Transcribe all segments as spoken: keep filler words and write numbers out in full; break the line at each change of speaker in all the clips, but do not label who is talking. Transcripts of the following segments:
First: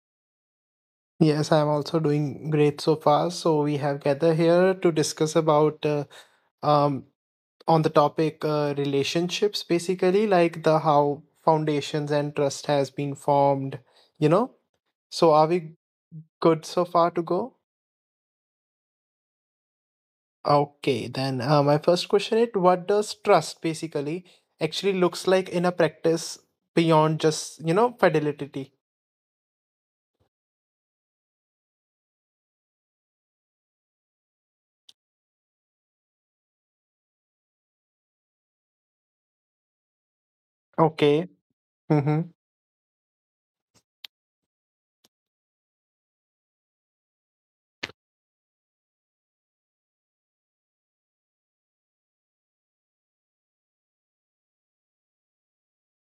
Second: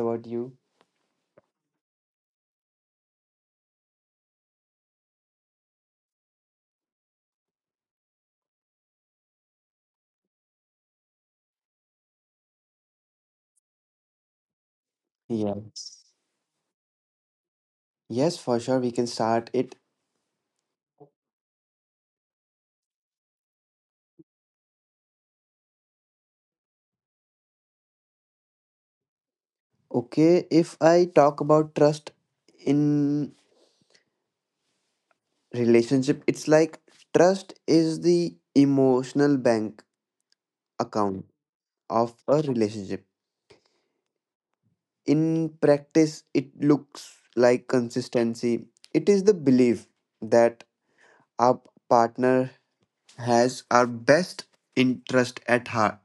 about you?
Yes, I'm also doing great so far. So, we have gathered here to discuss about uh, um on the topic uh, relationships basically like the how foundations and trust has been formed, you know? So, are
Yeah.
we good so far to go?
Yes, for sure, we can start it.
Okay, then uh, my first question is what does trust basically actually looks like in a practice beyond just, you know, fidelity?
Okay, if I talk about trust in relationship, it's like trust is the emotional bank account
Okay.
of
Mm-hmm.
a relationship. In practice, it looks like consistency. It is the belief that our partner has our best interest at heart.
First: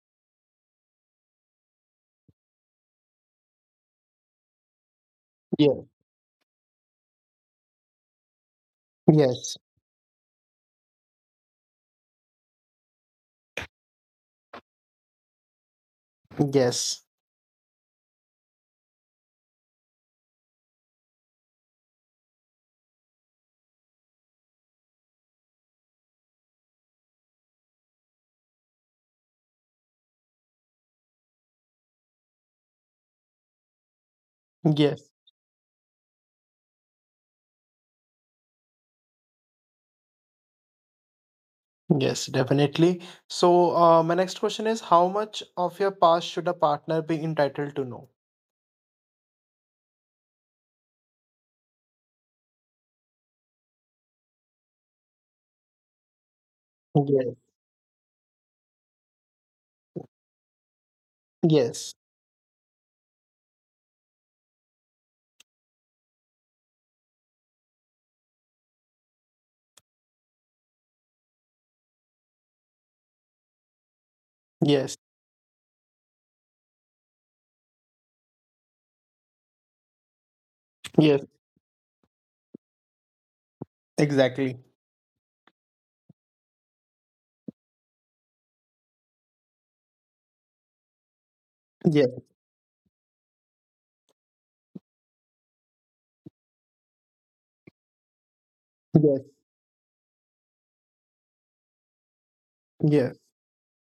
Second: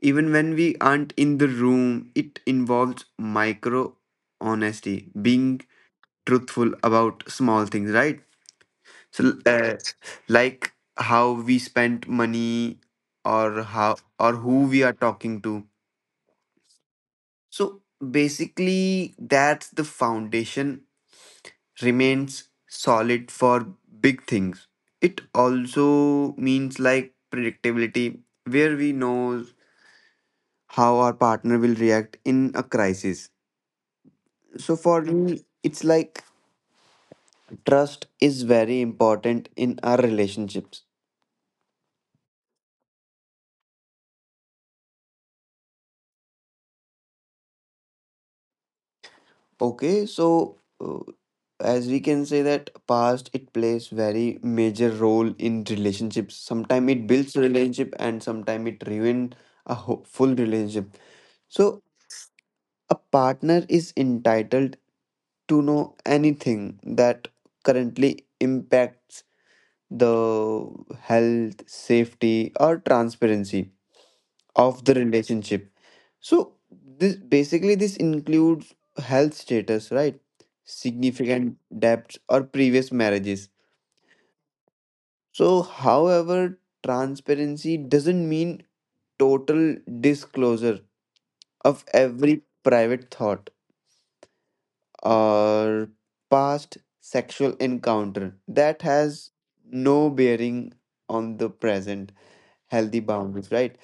Even when we aren't in the room, it involves micro honesty, being
Yeah.
truthful about small things, right? So,
Yes.
uh, like how we spent money, or how or who we are talking to.
Yes.
So basically, that's the foundation remains solid for big things. It also means like predictability, where we know how our partner will react in a crisis. So for
Yes.
me, it's like trust is very important in our relationships.
Yes, definitely. So, uh, my next question is how much of your past should a partner be entitled to know?
Okay, so uh, as we can say that past it plays very major role in relationships. Sometimes it builds a
Yes,
relationship and sometimes it ruin a ho- full relationship. So
yes,
a partner is entitled to know anything that currently impacts the health, safety, or transparency of the
yes,
relationship. So this basically this includes health status, right?
yes,
Significant debts or previous marriages.
exactly.
So however, transparency doesn't mean total disclosure of
Yes,
every private thought or past sexual encounter that
yes,
has no bearing on the present healthy
yes,
boundaries, right?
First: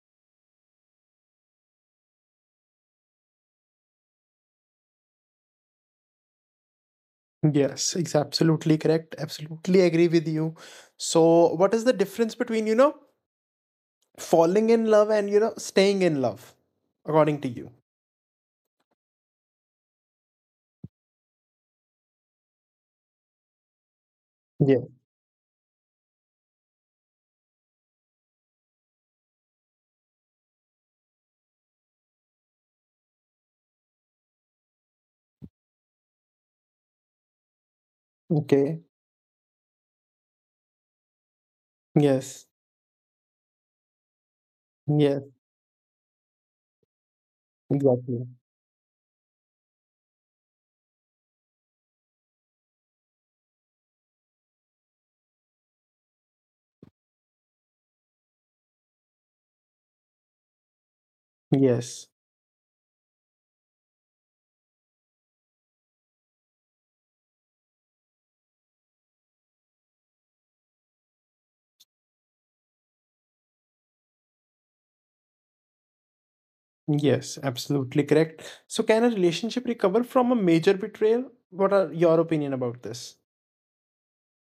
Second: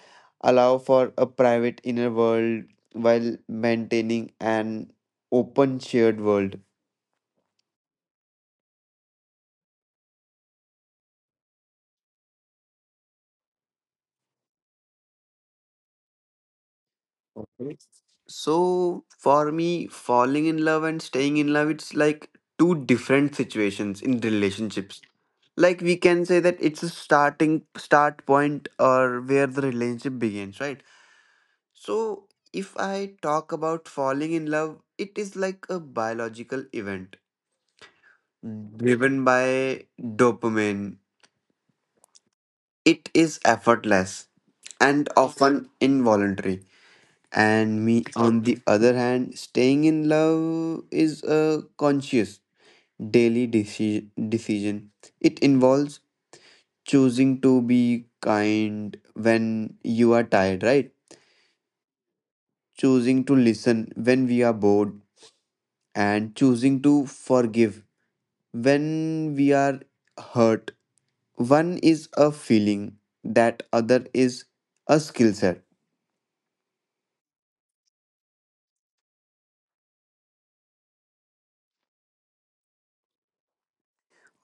Allow for a private inner world while maintaining an open shared world.
yes, it's absolutely correct. Absolutely agree with you. So, what is the difference between, you know, falling in love and, you know, staying in love, according to you?
Okay. So for me, falling in love and staying in love, it's like two different situations in
Yeah,
relationships. Like we can say that it's a starting start point or where the relationship begins, right? So if I talk about falling in love, it is like a biological event
okay.
driven by dopamine.
Yes,
It is effortless
yes,
and often involuntary. And me,
exactly.
on the other hand, staying in love is a conscious daily deci- decision. It involves choosing to be kind when you are tired, right?
Yes.
Choosing to listen when we are bored, and choosing to forgive when we are hurt. One is a feeling, that other is a skill set.
Yes, absolutely correct. So, can a relationship recover from a major betrayal? What are your opinion about this?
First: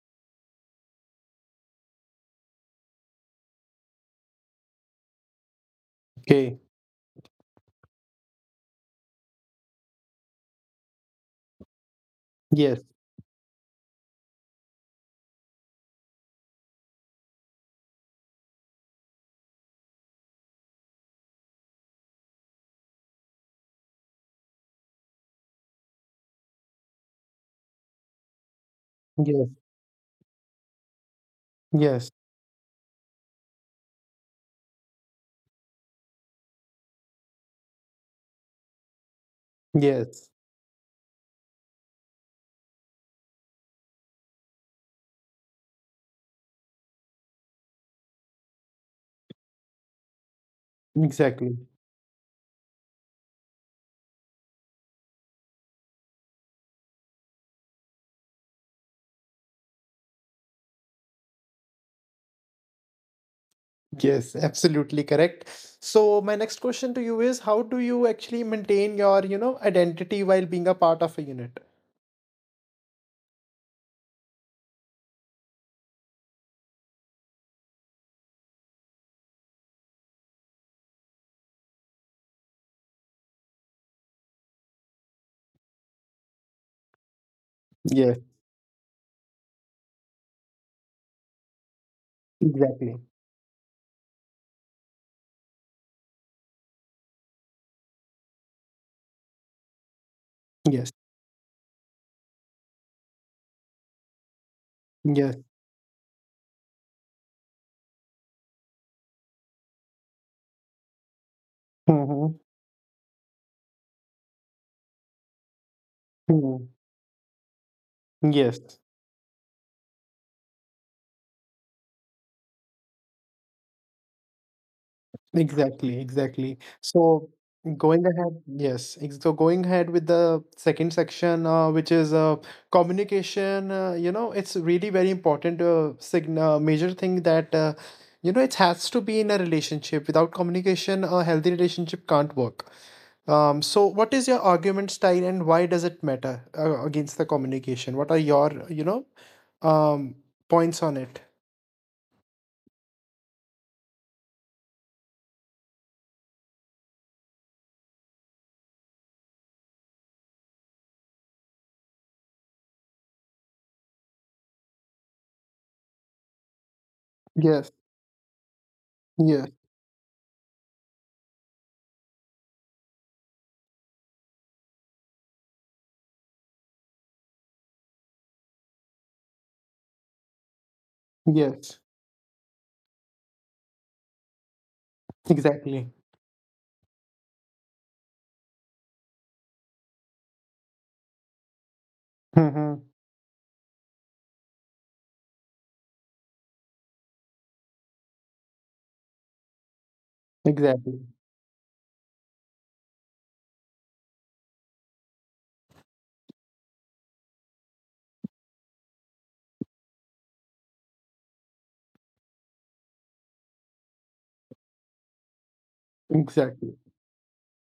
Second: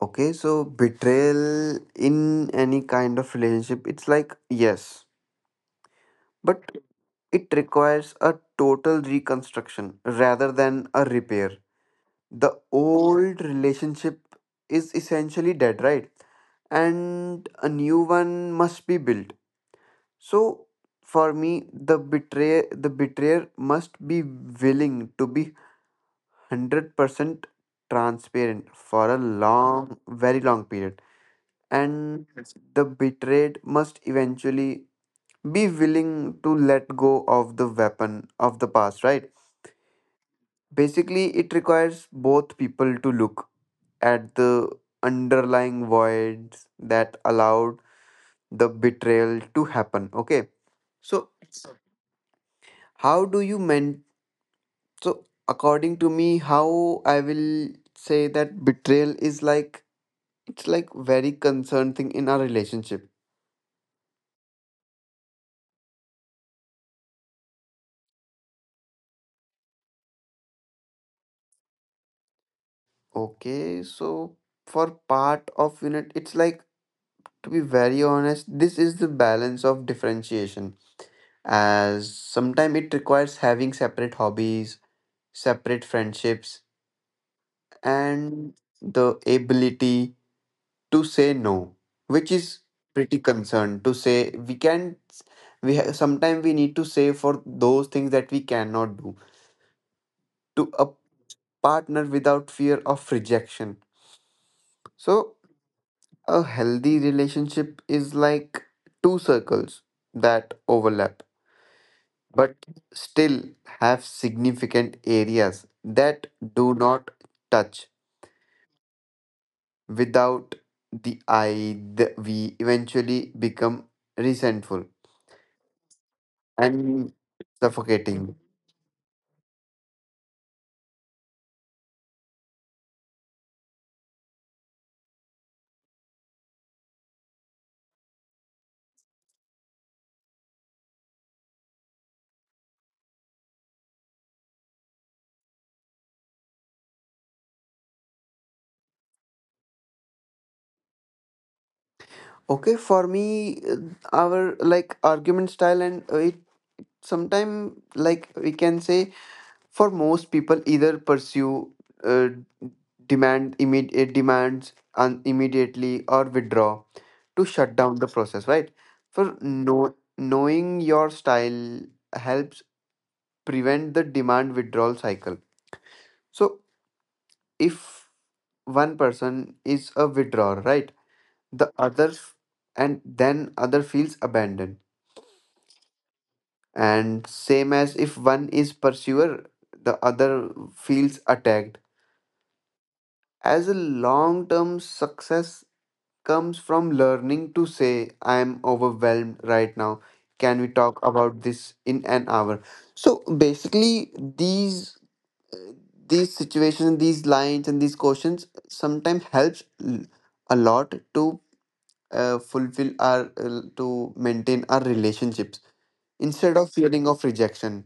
Okay, so betrayal in any kind of relationship, it's like yes,
Okay.
but it requires a total reconstruction rather than a repair. The
Yes.
old relationship is essentially dead, right, and a new one must be built. So for me, the betray the betrayer must be willing to be one hundred percent transparent for a
Yes.
long, very long period.
Yes.
And the betrayed must eventually be willing to let go of the weapon of the past, right?
Yes.
Basically, it requires both people to look at the underlying voids that allowed the betrayal to happen, okay? So,
Exactly.
how do you meant, so according to me, how I will say that betrayal is like, it's like very concerned thing in our relationship.
Yes, absolutely correct. So, my next question to you is, how do you actually maintain your, you know, identity while being a part of a unit?
Okay, so for part of unit, it's like, to be very honest, this is the balance of differentiation, as sometimes it requires having separate hobbies, separate friendships,
Yes.
and the ability to say no, which is
Exactly.
pretty concerned to say. We can, we have sometimes we need to say for those things that we cannot do to a
Yes.
partner without fear of rejection. So,
Yes.
a healthy relationship is like two circles that overlap
Mm-hmm.
but still have significant areas that do not touch.
Yes.
Without the I, the we eventually become resentful
Exactly, exactly.
and
So going
suffocating.
ahead, yes. ex- So going ahead with the second section, uh, which is uh, communication. Uh, you know, it's really very important. Uh, sign uh, major thing that uh, you know it has to be in a relationship. Without communication, a healthy relationship can't work. Um, so what is your argument style, and why does it matter uh, against the communication? What are your you know um points on it?
Okay, for me, uh, our like argument style and uh, it sometime like we can say, for most people, either pursue uh, demand immediate demands and immediately, or withdraw to shut
Yes,
down the process. Right? For
yes,
know, knowing your style helps prevent the demand withdrawal cycle. So if one person is a withdrawer, right, the
yes.
other f- and then other feels abandoned.
Exactly.
And same as if one is pursuer, the other feels attacked.
Mhm.
As a long term success comes from learning to say, I am overwhelmed right now. Can we talk
Exactly.
about this in an hour? So basically these these situations, these lines and these questions sometimes helps l- a lot to uh, fulfill our uh, to maintain our relationships instead of
Exactly.
feeling of rejection.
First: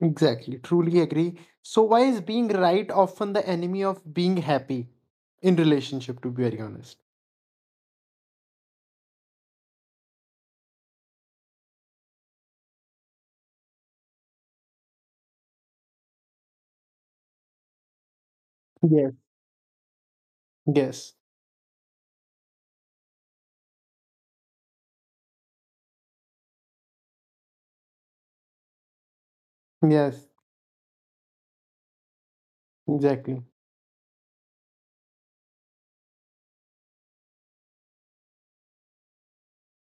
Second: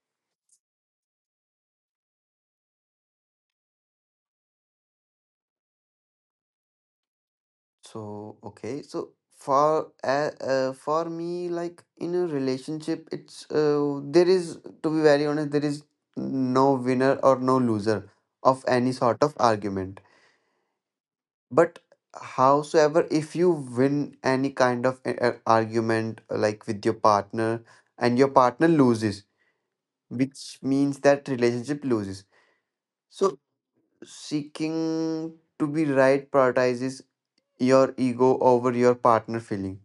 Exactly. Truly agree. So why is being right often the enemy of being happy in relationship, to be very honest?
So, okay. So for uh, uh, for me, like in a relationship, it's uh, there is to be very honest, there is no winner or no loser of any
Yes.
sort of argument.
Yes.
But howsoever, if you win any kind of a- a- argument, uh, like with your partner, and your partner loses,
Yes.
which means that relationship loses. So
Exactly.
seeking to be right prioritizes your ego over your partner feeling.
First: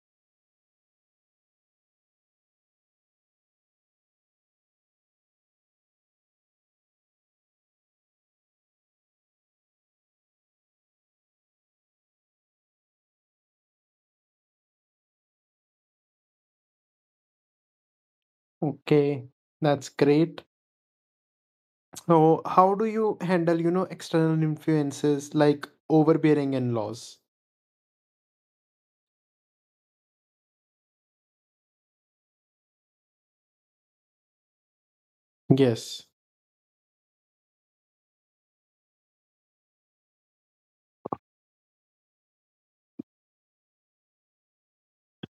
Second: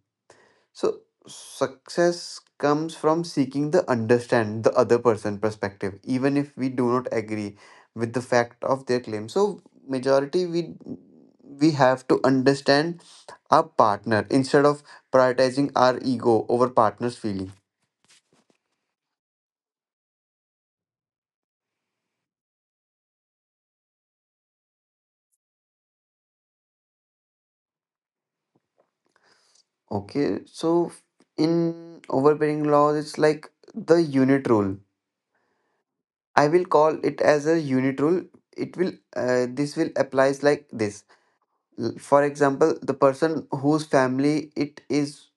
So success comes from seeking the understand the other person perspective, even if we do not agree with the fact of their claim. So majority we we have to understand our partner instead of prioritizing our ego over partner's feeling.
Okay. That's great. So how do you handle, you know, external influences like overbearing and laws?
Okay, so in overbearing laws, it's like the unit rule.
Yes.
I will call it as a unit rule. It will uh, This will applies like this. L- for example, the person whose family it is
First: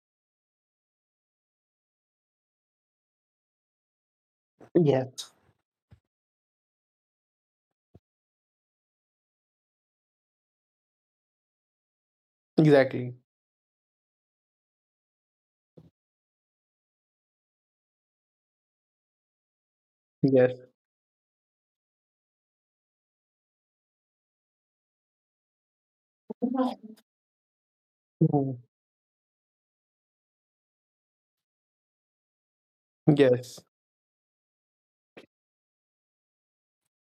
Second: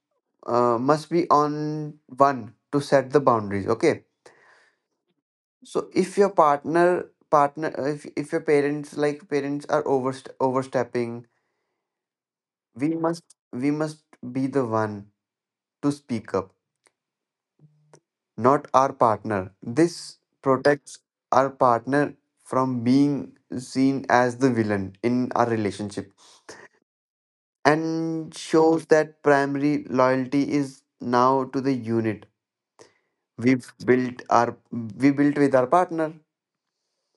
uh, must be on one to set the boundaries, okay.
Yes.
So if your partner partner uh, if, if your parents, like parents are overst- overstepping, we
Exactly.
must we must be the one to speak up, not our partner. This
Yes.
protects our partner from being seen as the villain in our relationship, and
Mm.
shows that primary loyalty is now to the unit
Yes.
we've built our we built with our partner.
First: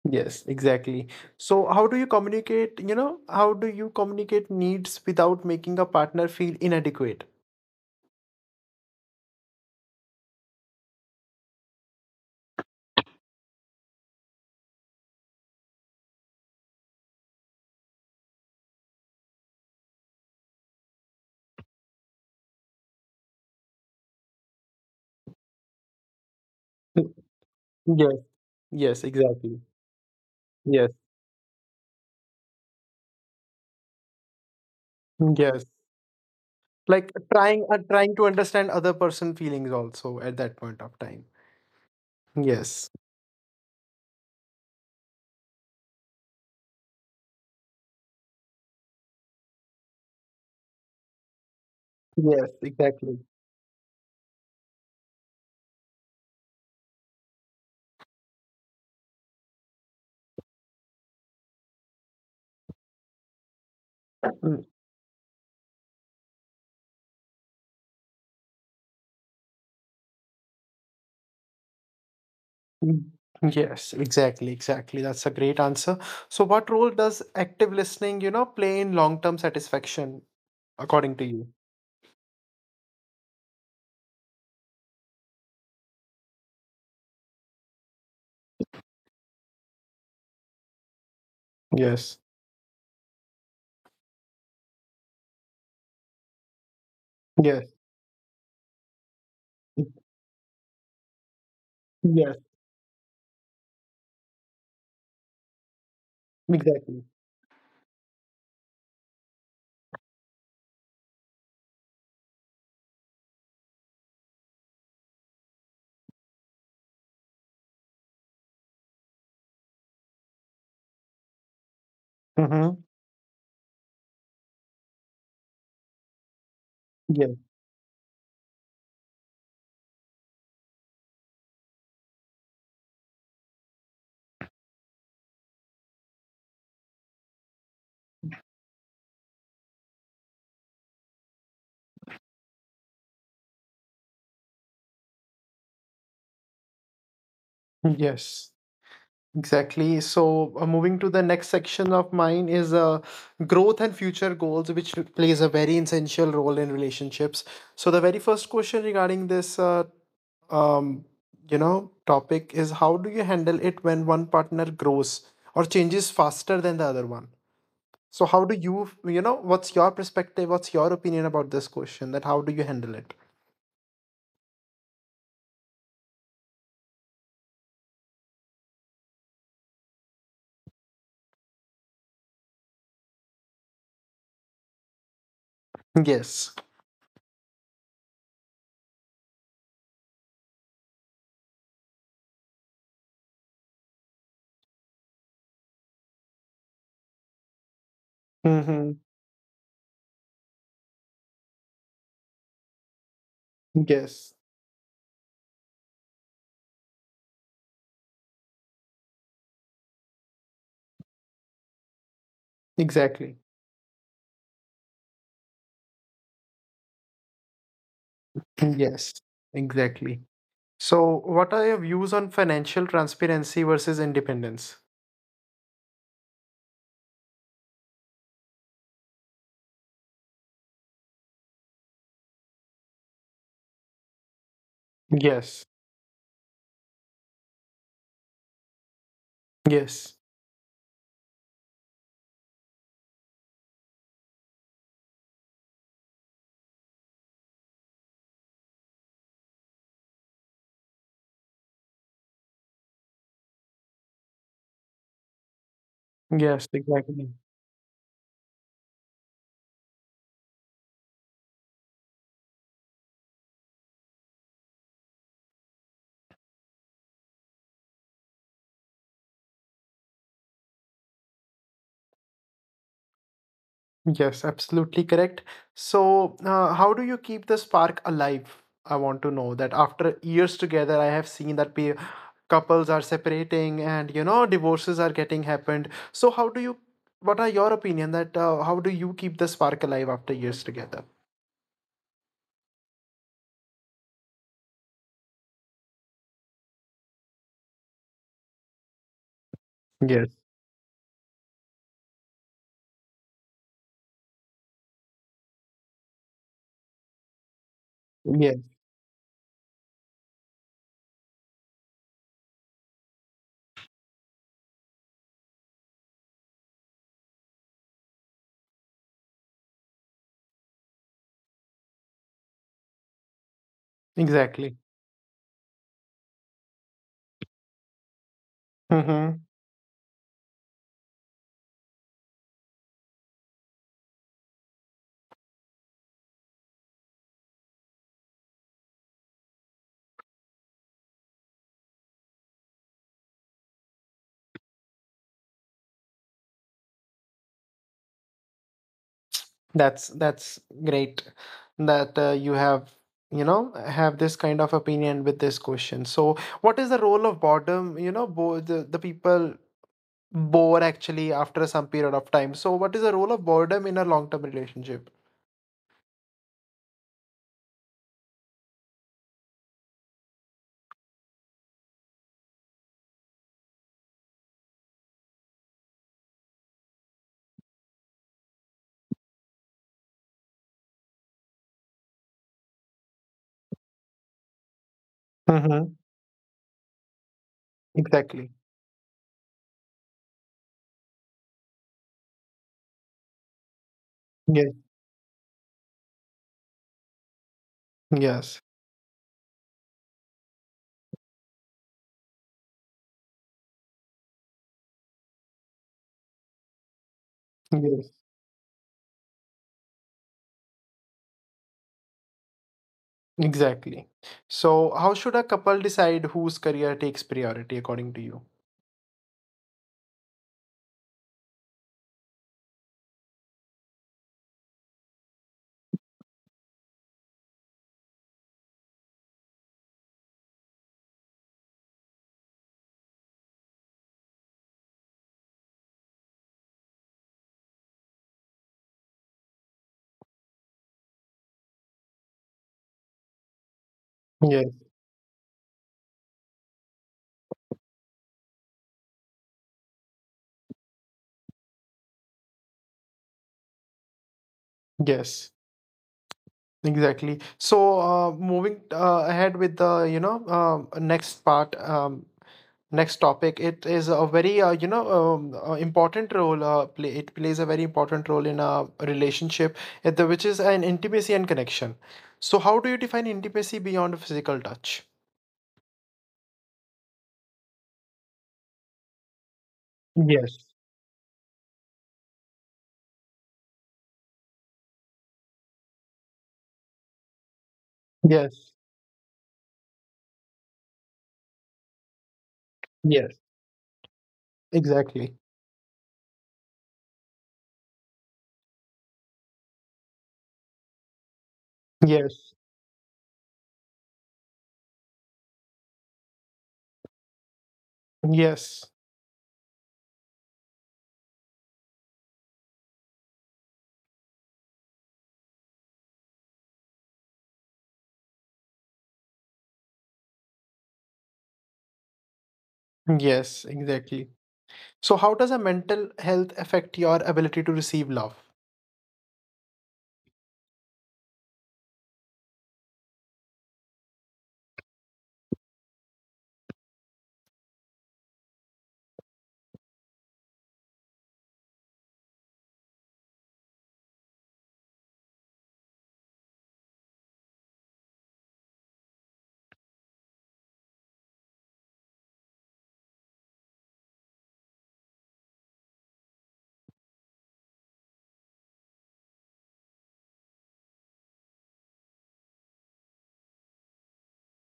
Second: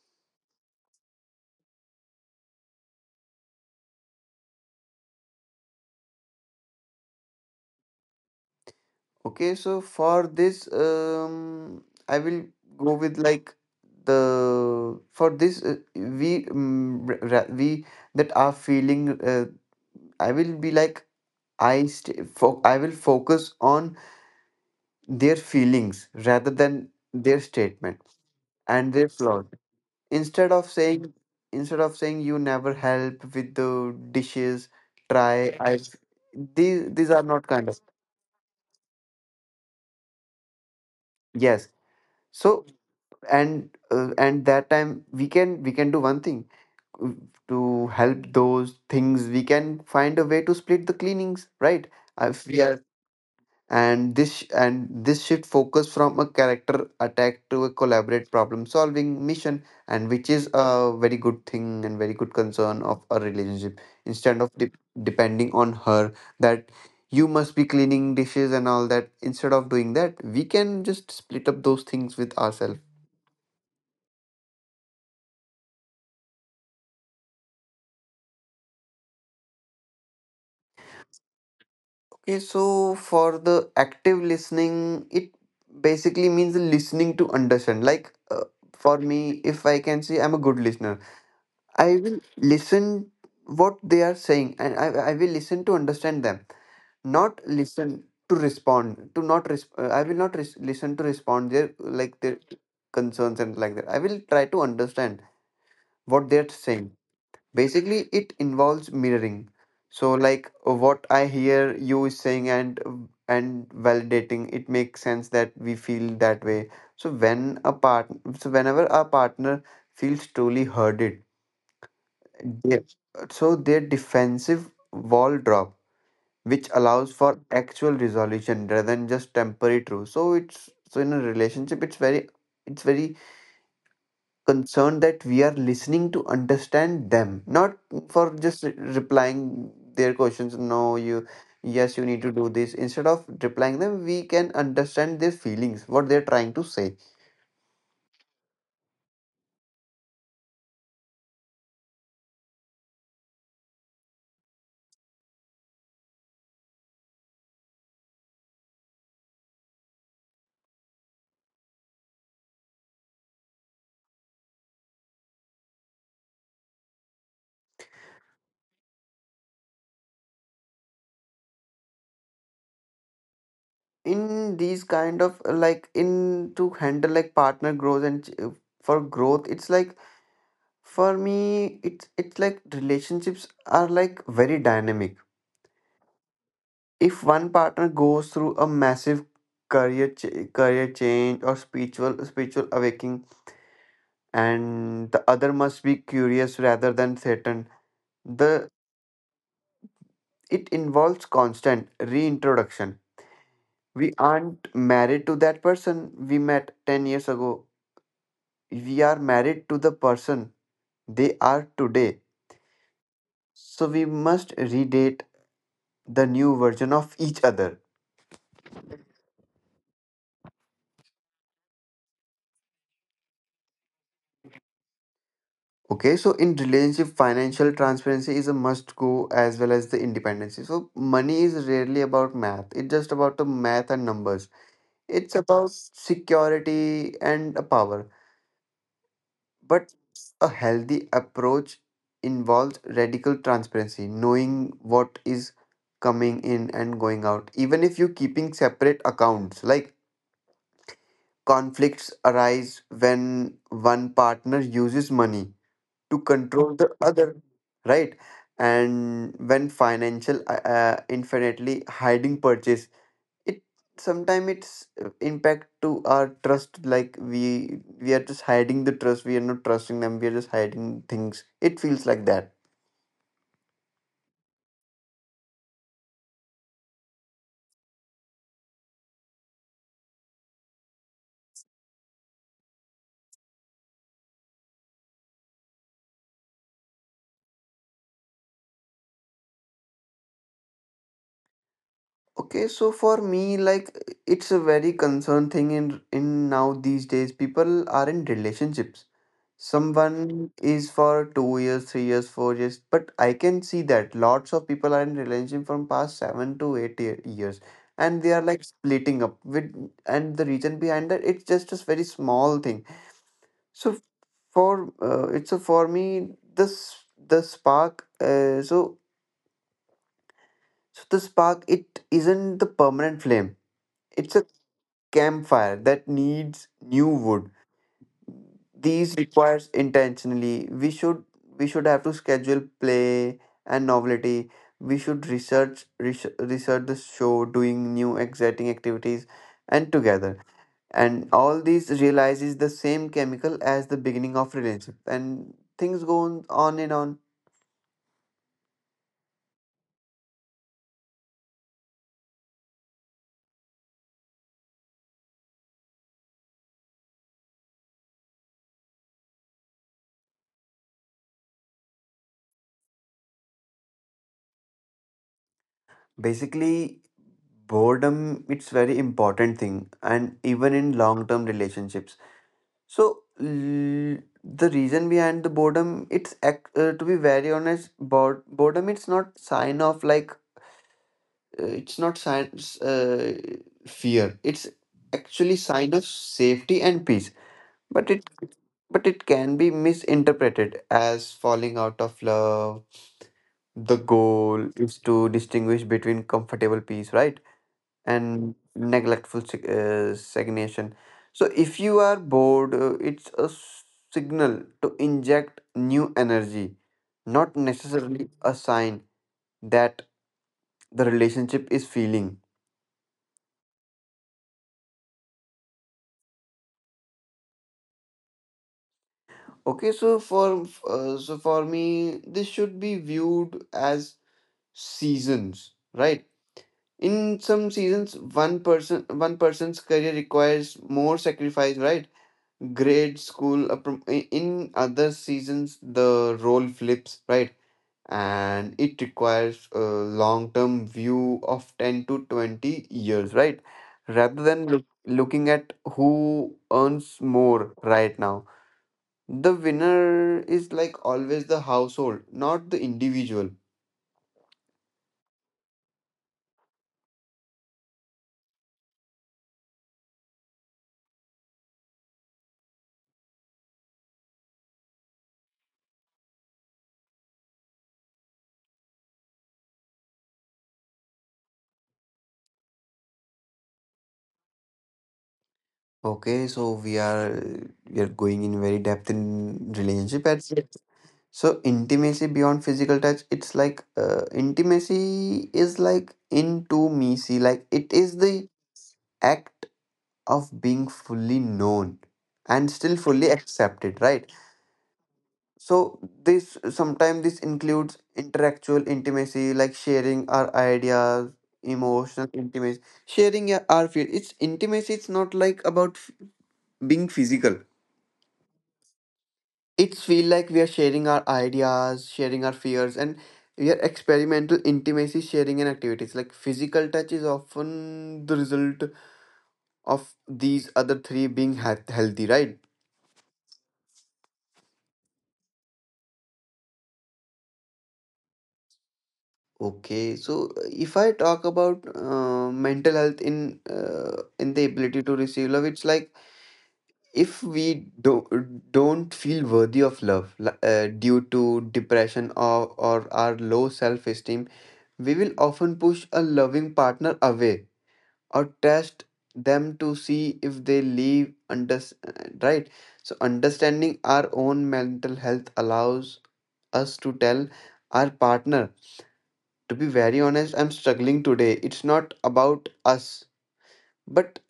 Yes, exactly. So how do you communicate, you know, how do you communicate needs without making a partner feel inadequate?
Okay, so for this, um I will go with like the for this, uh, we um, ra- ra- we that are feeling, uh, I will be like, i st- fo- I will focus on their feelings rather than
Mm,
their statement
Yes,
and
yes,
their flaws.
exactly.
instead of
Yes,
saying Instead of saying you never help with the dishes, try
yes.
I these
Like
these are not
trying
kind
uh,
of.
trying to understand other person feelings also at that point of time.
Yes. So
Yes.
and uh, and that time we can we can do one thing, uh, to help those things. We can find a way to split the cleanings, right? Uh,
Yes,
If we are,
exactly.
and this sh- and this shift focus from a character attack to a collaborate problem solving mission, and which is a very good thing and very good concern of a relationship. Instead of
Mm,
de- Depending on her that you must be cleaning dishes and all that, instead of doing that, we can just split up those things with ourselves.
mm. Yes, exactly, exactly. That's a great answer. So what role does active listening, you know, play in long-term satisfaction according to you?
Okay, so for the active listening, it basically means listening to understand. Like uh, for me, if I can say I'm a good listener, I
Yes.
will listen what they are saying, and I I will listen to understand them, not
Yes.
listen to respond. To not resp- uh, I will not res- listen to respond their like
Yes,
their concerns and like that. I will try to understand what they're
exactly.
saying. Basically it involves mirroring, so like what I hear you is saying, and and validating it makes sense that we feel that way. so when a part so whenever our partner feels truly hurted,
Mm-hmm.
they, so their defensive wall drop, which allows
Yeah.
for actual resolution rather than just temporary truth. So it's, so in a relationship it's very, it's very concerned that we are listening to understand them, not for just re- replying their questions. No, you, yes, you need to do this. Instead of replying them, we can understand their feelings, what they're trying to say.
Yes. Exactly. So, uh, moving to the next section of mine is uh, growth and future goals, which plays a very essential role in relationships. So, the very first question regarding this, uh, um, you know, topic is how do you handle it when one partner grows or changes faster than the other one? So, how do you, you know, what's your perspective? What's your opinion about this question? That how do you handle it?
In these kind of uh, like in to handle like partner growth and ch- uh, for growth, it's like for me, it's it's like relationships are like very dynamic.
Yes.
If one partner goes through a massive career ch- career change or spiritual spiritual awakening, and the other must be curious rather than threatened. The
Mm-hmm.
It involves constant reintroduction. We
Yes.
aren't married to that person we met ten years ago. We are married to the person they are today.
Exactly.
So we must redate the new version of each other.
Yes, exactly. So, what are your views on financial transparency versus independence?
Okay, so in relationship, financial transparency is a must go as well as the independency. So money is rarely about math. It's just about the math and numbers. It's
Yes,
about security and a power. But
yes,
a healthy approach involves radical transparency, knowing what is coming in and going out. Even if you're keeping separate accounts, like conflicts arise when one partner uses money to
yes,
control the
exactly.
other, right? And when financial uh, uh, infinitely hiding purchase, it sometimes it's uh, impact to our trust. Like we we are just hiding the trust, we are not trusting them, we are just hiding things, it feels like that.
Yes, absolutely correct. So, uh, how do you keep the spark alive? I want to know that after years together, I have seen that pe- couples are separating and you know divorces are getting happened. So, how do you? What are your opinion that uh, how do you keep the spark alive after years together?
Okay, so for me, like, it's a very concern thing in in now these days people are in relationships,
Yes,
someone is for two years, three years, four years, but I can see that lots of people are in relationship from past seven to eight year years, and they are
yes,
like splitting up with, and the reason behind that, it's just a very small thing. So for uh, it's a for me, this the spark uh, so so the spark it isn't the permanent flame. It's a
Exactly.
campfire that needs new wood. These
Mhm.
requires intentionally. We should we should have to schedule play and novelty. We should research research, research the show, doing new exciting activities, and together, and all these realizes the same chemical as the beginning of relationship and things go on, on and on
That's that's great that uh, you have you know have this kind of opinion with this question. So, what is the role of boredom? You know, bo- the the people bore actually after some period of time. So, what is the role of boredom in a long term relationship?
Basically, boredom it's very important thing, and even in long term relationships, so l- the reason behind the boredom it's ac- uh, to be very honest, bored, boredom it's not sign of like uh, it's not sign uh, fear. It's actually
Mm-hmm.
sign of safety and peace. But it
Exactly.
but it can be misinterpreted as falling out of love. The
Yes.
goal is to distinguish between comfortable peace, right,
Yes.
and neglectful sig- uh, stagnation. So if you are bored, uh, it's a s- signal to inject new energy, not
Yes.
necessarily a sign that the relationship is feeling.
Exactly. So, how should a couple decide whose career takes priority according to you?
Okay, so for uh, so for me, this should be viewed as seasons, right? In some seasons one person one person's career requires more sacrifice, right? grade school a prom- I- In other seasons the role flips, right, and it requires a long term view of ten to twenty years, right, rather
Yes.
than look, looking at who earns more right now. The winner is like always the household, not the individual.
Yes. Exactly. So, uh, moving uh, ahead with the, you know, um next part, um, next topic, it is a very, uh, you know, um, uh, important role. Uh, play, it plays a very important role in a relationship, at the, which is an intimacy and connection. So, how do you define intimacy beyond physical touch?
Okay, so we are we are going in very depth in relationship at
Yes.
so intimacy beyond physical touch it's like uh, intimacy is like into me see, like it is the
Yes.
act of being fully known and still
Yes.
fully accepted, right?
Exactly.
So this sometimes this includes intellectual intimacy like sharing our ideas, emotional
Yes.
intimacy, sharing your- our feel. It's intimacy. It's not like about f- being physical.
Yes.
It's feel like we are sharing our ideas, sharing our fears, and we are experimental intimacy, sharing and activities. Like physical touch is often the result of these other three being health- healthy, right?
Yes. Exactly. So, how does a mental health affect your ability to receive love?
Okay, so uh, if I talk about uh, mental health in uh, in the ability to receive love, it's like if we don't don't feel worthy of love li- uh, due to depression or or our low self esteem, we will often push a loving partner away, or test them to see if they leave under, right? So understanding our own mental health allows us to tell our partner, to be very honest, I'm struggling today. It's not about us, but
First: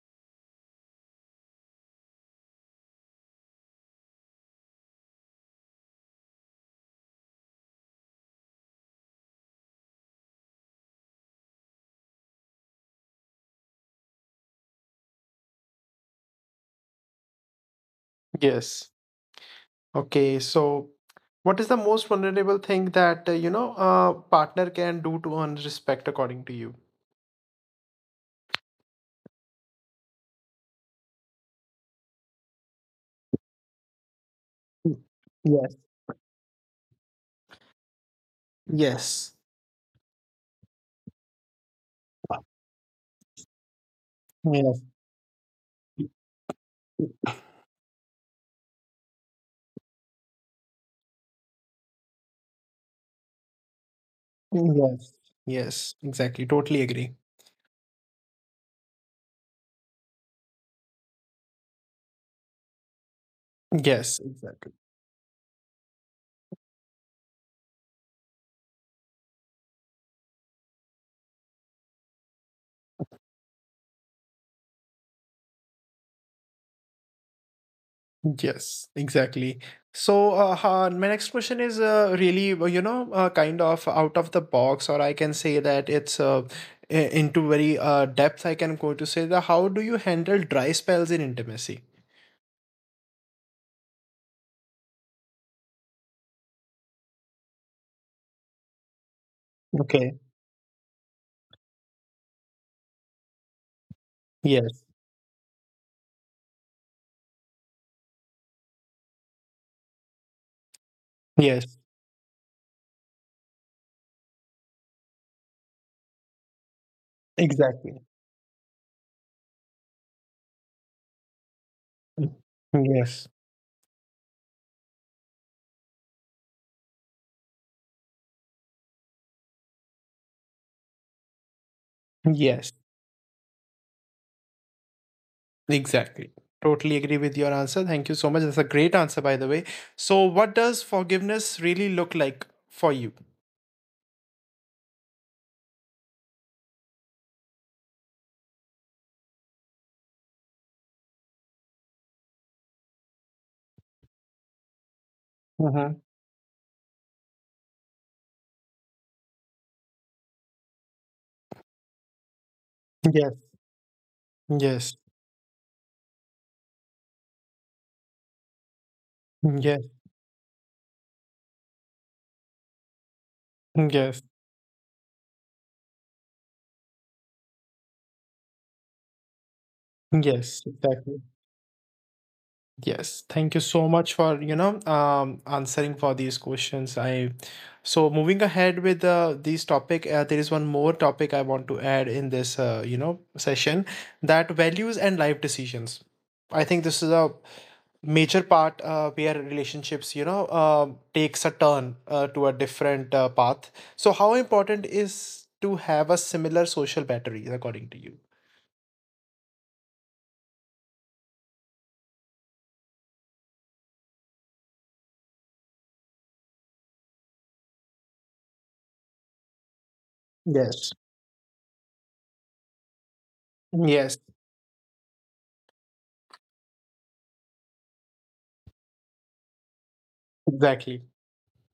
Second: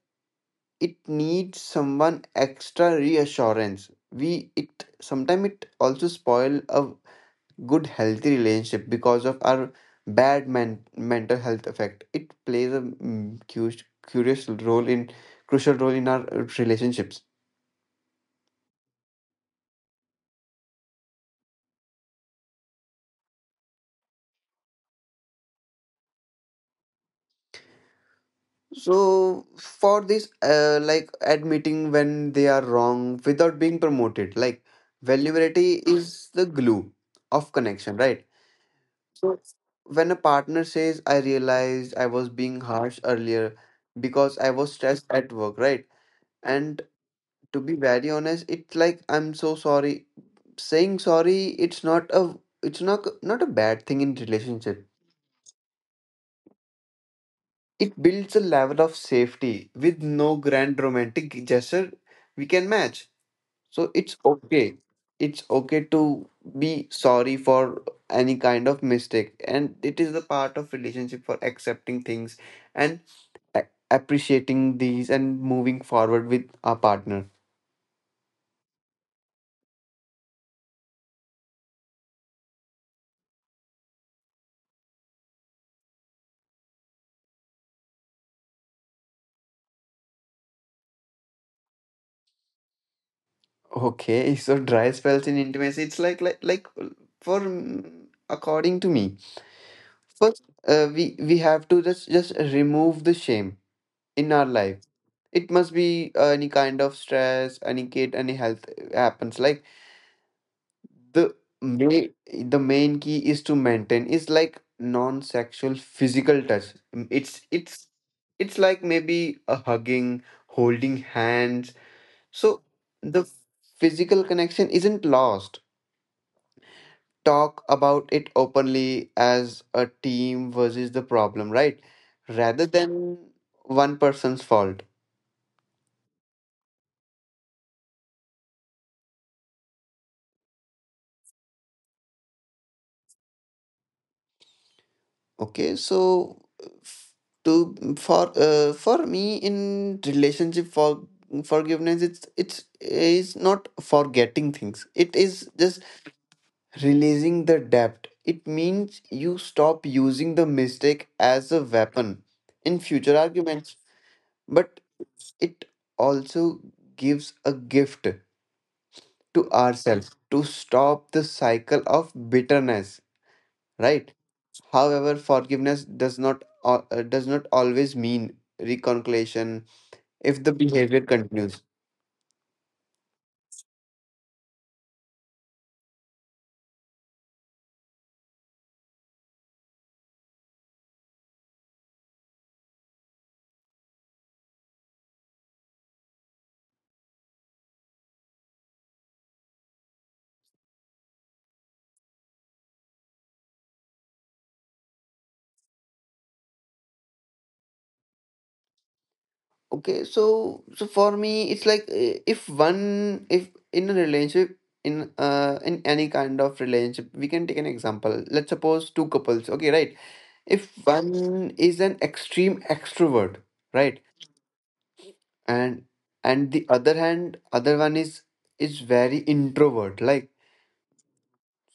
it needs someone extra reassurance. We, it sometimes it also spoil a good healthy relationship because of our bad men- mental health effect. It plays a mm, curious, curious role in crucial role in our uh, relationships.
Yes. Okay, so what is the most vulnerable thing that uh, you know a partner can do to earn respect according to you?
So for this, uh, like admitting when they are wrong without being promoted, like vulnerability
Yes.
is the glue of connection, right?
Yes.
So when a partner says, I realized I was being harsh earlier because I was
Yes.
stressed at work, right, and to be very honest, it's like, I'm so sorry. Saying sorry, it's not a, it's not not a bad thing in relationship.
Yes. Yes, exactly. Totally agree.
It builds a level of safety. With no grand romantic gesture, we can match. So it's
Yes,
okay.
Exactly.
It's okay to be sorry for any kind of mistake, and it is the part of relationship for accepting things, and a- appreciating these and moving forward with our partner.
yes, exactly. So, uh, ha- my next question is uh, really, uh, you know, uh, kind of out of the box, or I can say that it's uh, i- into very uh, depth. I can go to say that how do you handle dry spells in intimacy?
Okay, so dry spells in intimacy, it's like like like for mm, according to me,
Okay.
first, uh, we we have to just just remove the shame in our life.
Yes.
It must be uh, any kind of stress, any kid, any health uh, happens. Like the
Yes,
main the main key is to maintain is like non-sexual physical touch. Mm, It's it's
exactly.
it's like maybe a hugging, holding hands. So
Yes,
the physical connection isn't lost. Talk about it openly as a team versus the problem, right? Rather
yes,
than one person's fault.
exactly. Totally agree with your answer. Thank you so much. That's a great answer, by the way. So, what does forgiveness really look like for you?
Okay, so f- to for uh, for me in relationship for forgiveness, it's it's is not forgetting things. It is just
Mm-hmm.
releasing the debt. It means you stop using the mistake as a weapon in future
Yes,
arguments, but
yes,
it also gives a gift to
yes,
ourselves to stop the cycle of bitterness, right?
yes,
However, forgiveness does not al- uh, does not always mean reconciliation if the
yes,
behavior
exactly.
continues.
Yes, thank you so much for you know um, answering for these questions. I So moving ahead with uh, this topic, uh, there is one more topic I want to add in this uh, you know session that values and life decisions. I think this is a major part uh, where relationships you know uh, takes a turn uh, to a different uh, path. So how important is to have a similar social battery according to you?
Okay, so so for me, it's like uh, if one if in a relationship, in uh in any kind of relationship, we can take an example. Let's suppose two couples. Okay, right. If
Yes.
one is an extreme extrovert, right,
Yes.
and and the other hand other one is is very introvert, like,
Exactly.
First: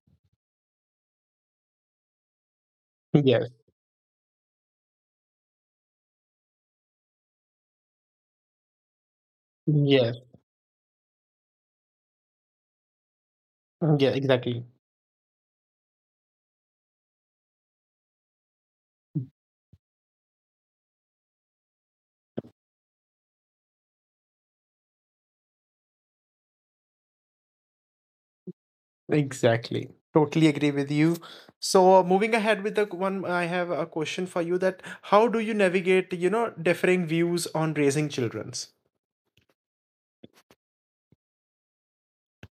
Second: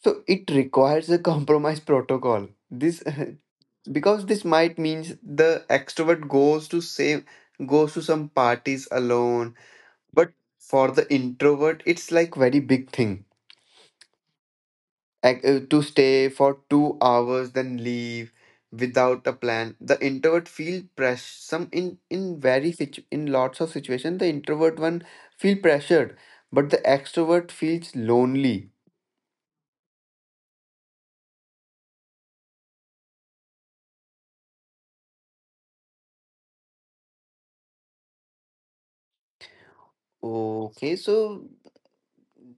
so it requires a compromise protocol this
Yes.
because this might means the extrovert goes to same goes to some parties alone,
Yes.
but for the introvert it's like very big thing
Yeah. Exactly.
ac- uh, to stay for two hours then leave without a plan. The introvert feel pressure. Some in in very situ- in lots of situation, the introvert one feel pressured, but the extrovert feels lonely.
Exactly. Totally agree with you. So, uh, moving ahead with the one, I have a question for you that how do you navigate, you know, differing views on raising children's?
Okay, so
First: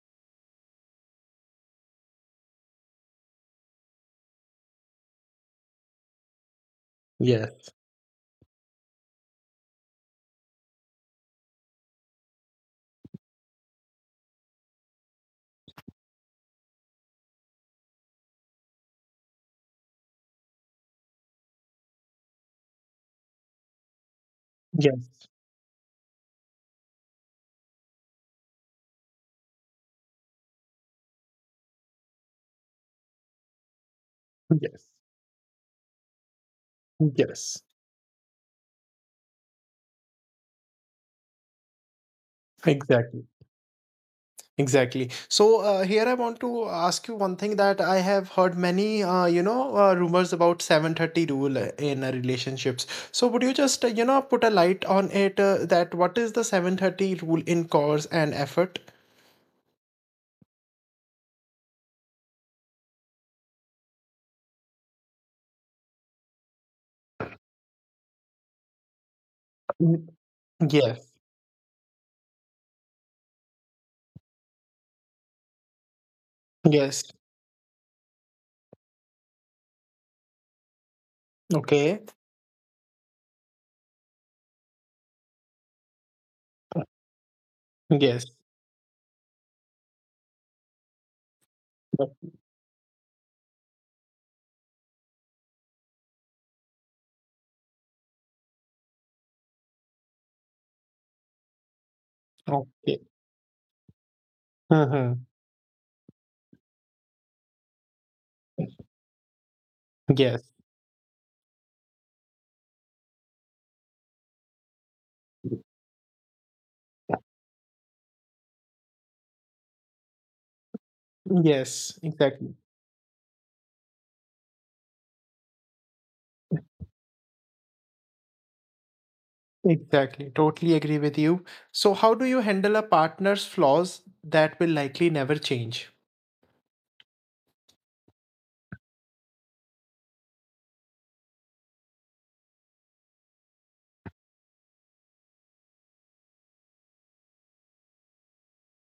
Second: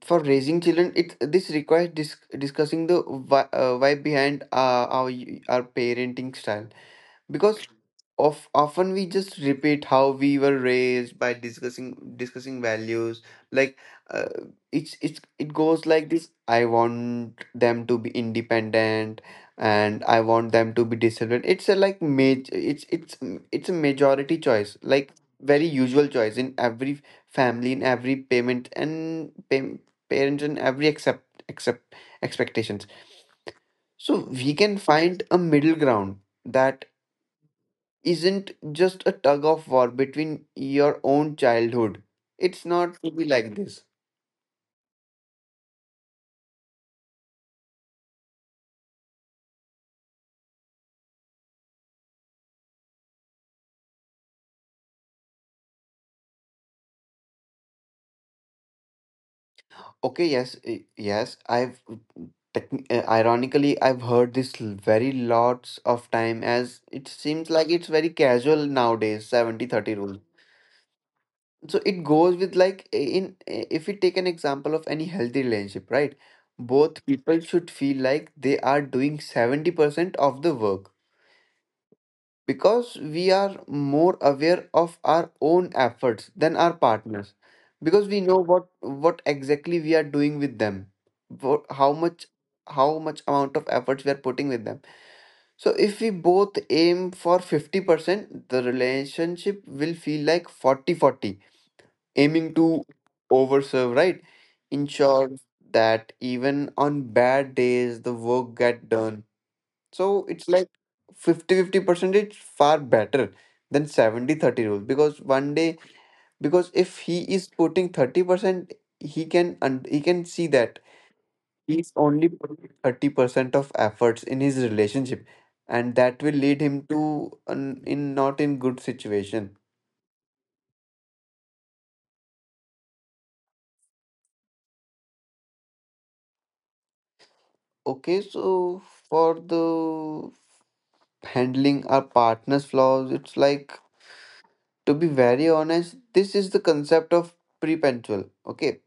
for raising children, it this requires dis- discussing the why, uh, why behind uh, our our parenting style, because
Yes,
of often we just repeat how we were raised, by discussing discussing values like, uh, it's it's it goes like this. I want them to be independent, and I want them to be disciplined. It's a like major, it's it's it's a majority choice,
yes,
like very usual choice in every family, in every payment and pay, parents, and every accept accept expectations. So we can
yes,
find a middle ground that
yes.
isn't just a tug of war between your own childhood. It's not to be
Exactly.
like this.
Exactly. So uh, here I want to ask you one thing that I have heard many, uh, you know, uh, rumors about 730 rule uh, in uh, relationships. So would you just, uh, you know, put a light on it uh, that what is the 730 rule in cause and effort?
Okay, yes, i- yes. I've techni- uh, ironically I've heard this l- very lots of time, as it seems like it's very casual nowadays. Seventy thirty
Mm,
rule.
Yes,
So it goes with like i- in i- if we take an example of any healthy relationship, right?
yes.
Both people should feel like they are doing seventy percent of the work,
Okay.
because we are more aware of our own efforts than our partners, because we
Yes.
know what what exactly we are doing with them, what, how
But-
much how much amount of efforts we are putting with them. So if we both aim for fifty percent, the relationship will feel like forty forty. Aiming to
Okay.
overserve, right,
Uh-huh.
ensure that even on bad days the work get done. So it's
Yes.
like fifty-fifty fifty percentage far better than seventy-thirty thirty rule, because one day, because if he is putting thirty percent, he can, and he can see that he's
Yes.
only
Exactly.
putting thirty percent of efforts in his relationship, and that will lead him to an, in not in good situation.
Exactly. Totally agree with you. So, how do you handle a partner's flaws that will likely never change?
Okay, so for the handling our partner's flaws, it's like, to be very honest, this is the concept of perpetual, okay,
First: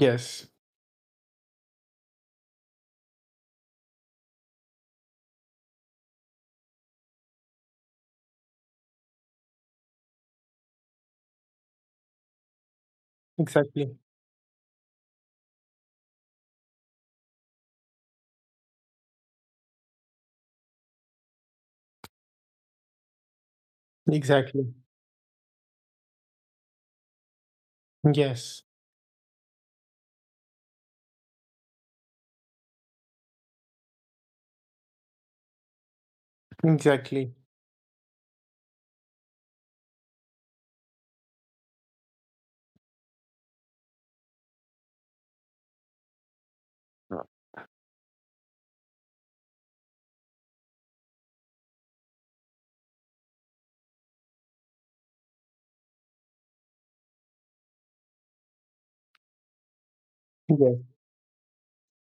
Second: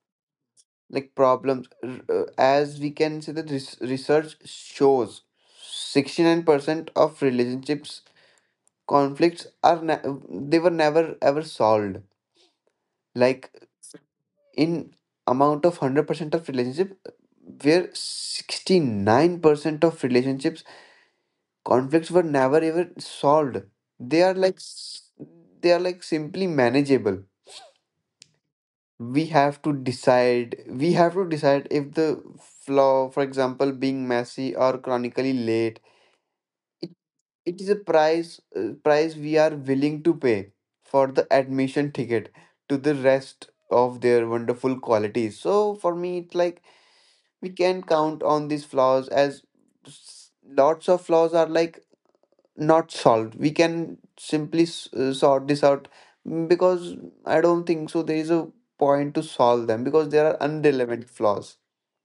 Yes.
like problems, r- uh, as we can say that res- research shows sixty-nine percent of relationships conflicts are ne- they were never ever solved, like
Exactly.
in amount of one hundred percent of relationship where sixty-nine percent of relationships conflicts were never ever solved. They are like
Exactly.
s- they are like simply manageable.
Yes.
We have to decide we have to decide if the flaw, for example being messy or chronically late, it,
Exactly.
it is a price uh, price we are willing to pay for the admission ticket to the rest of their wonderful qualities. So for me it's like we can count on these flaws as s- lots of flaws are like not solved. We can simply s- uh, sort this out, mm, because I don't think so there is a point to solve them, because there are
Yes.
unrelevant flaws.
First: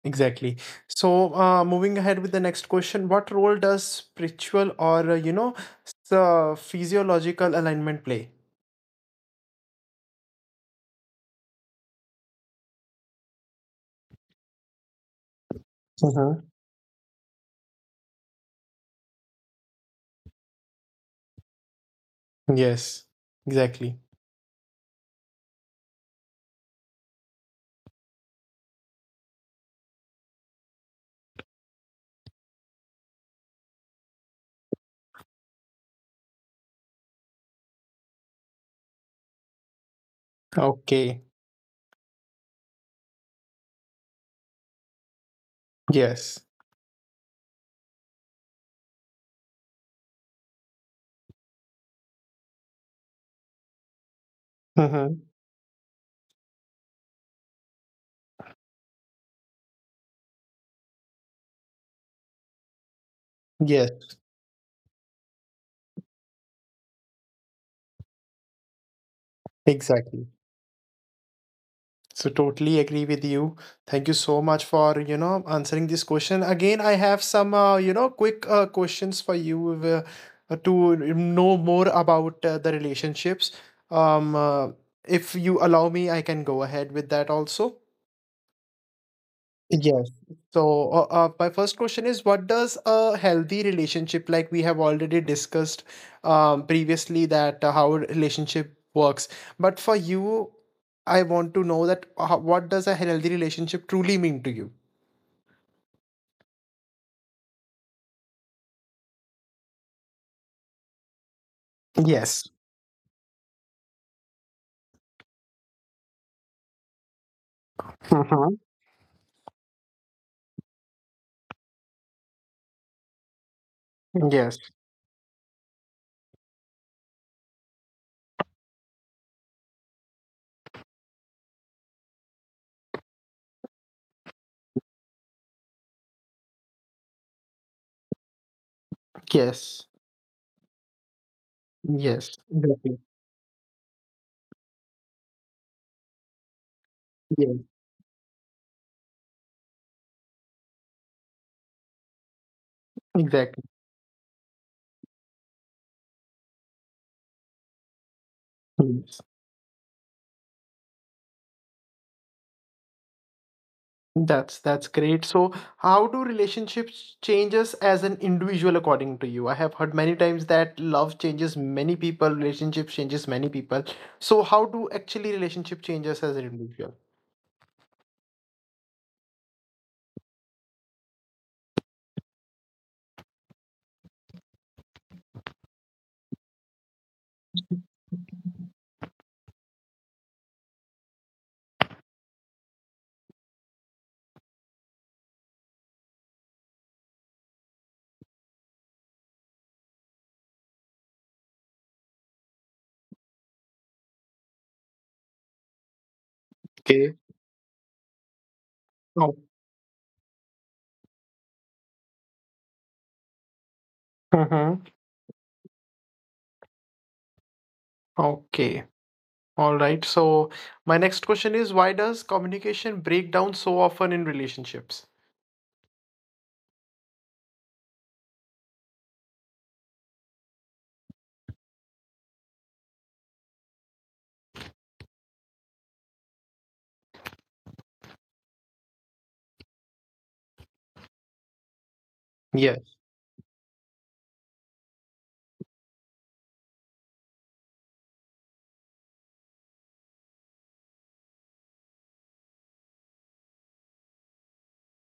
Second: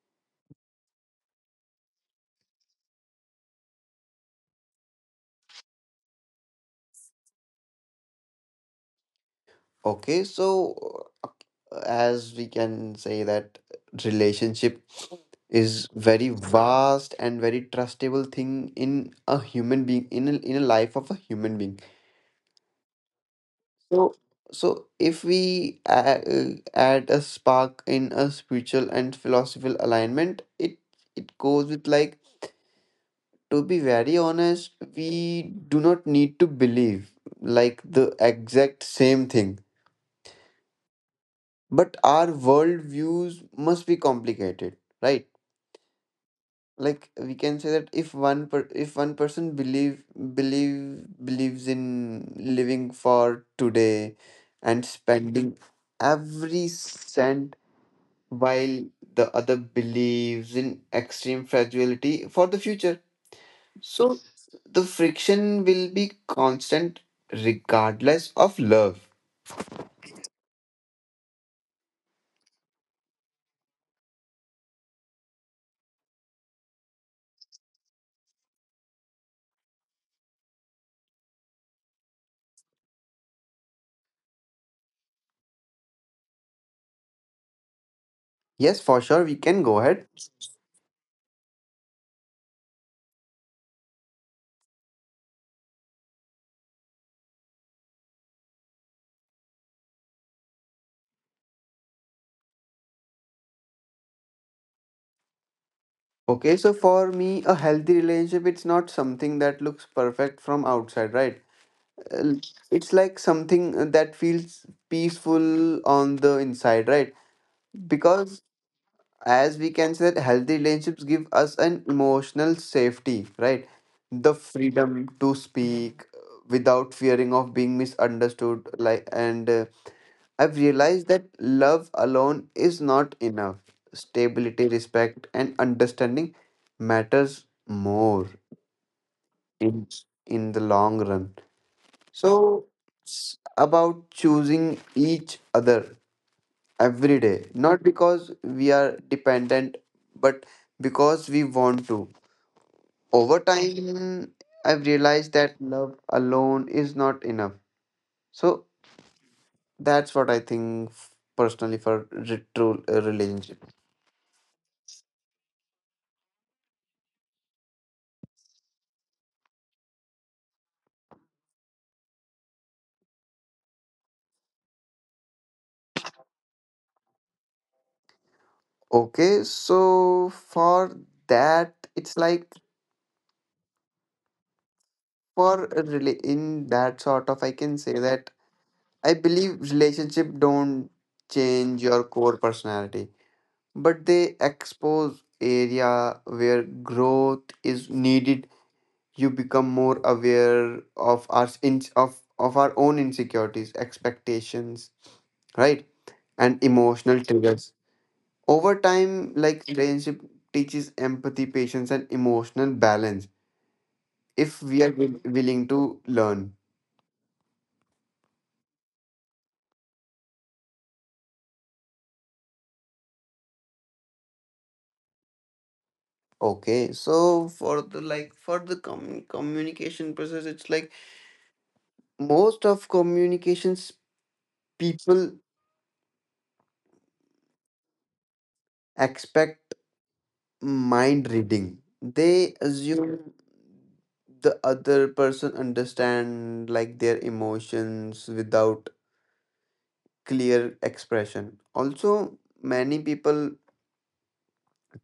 Exactly. So, uh, moving ahead with the next question, what role does spiritual or uh, you know, s- uh, physiological alignment play?
Okay, so uh, as we can say that relationship is very
Mm-hmm.
vast and very trustable thing in a human being, in a, in a life of a human being.
Yes. Exactly.
So so if we add, add a spark in a spiritual and philosophical alignment, it it goes with like, to be very honest, we do not need to believe like the exact same thing.
Okay.
But our world views must be complicated, right?
Yes.
Like we can say that if one per if one person believe believe believes in living for today and
Mm-hmm.
spending every cent, while the other believes in extreme fragility for the future.
Yes,
So the friction will be constant regardless of love.
exactly. So totally agree with you. Thank you so much for, you know, answering this question. Again, I have some, uh, you know, quick uh, questions for you uh, uh, to know more about uh, the relationships. Um, uh, if you allow me, I can go ahead with that also.
Yes, for sure, we can go ahead.
Yes. So, uh, uh, my first question is, what does a healthy relationship, like we have already discussed um, previously, that uh, how a relationship works. But for you, I want to know that uh, what does a healthy relationship truly mean to you?
Okay, so for me, a healthy relationship, it's not something that looks perfect from outside, right? Uh,
Yes.
it's like something that feels peaceful on the inside, right? Because
Uh-huh.
as we can say that healthy relationships give us an emotional safety, right? The
Yes.
freedom to speak uh, without fearing of being misunderstood, like, and uh, I've realized that love alone is not enough. Stability, respect, and understanding matters more
Yes.
in in the long run.
Yes.
So
Exactly.
it's about choosing each other every day,
Yes.
not because we are dependent, but because we want to. Over
Exactly.
time, I've realized that love alone is not enough. So
Yes.
that's what I think f- personally for re- true uh, relationship.
That's that's great. So, how do relationships changes as an individual according to you? I have heard many times that love changes many people, relationships changes many people. So, how do actually relationship changes as an individual?
Okay, so for that, it's like for a rela- in that sort of, I can say that I believe relationship don't change your core personality, but they expose area where growth is needed. You become more aware of our in of of our own insecurities, expectations, right, and
Okay.
emotional triggers. Over
Oh,
time, like relationship teaches empathy, patience, and emotional balance if
mhm.
we are will- willing to learn.
okay. All right. So, my next question is why does communication break down so often in relationships?
Okay, so for the like for the com- communication process, it's like most of communications people expect mind reading. They
Yes.
assume the other person understand like their emotions without clear expression. Also, many people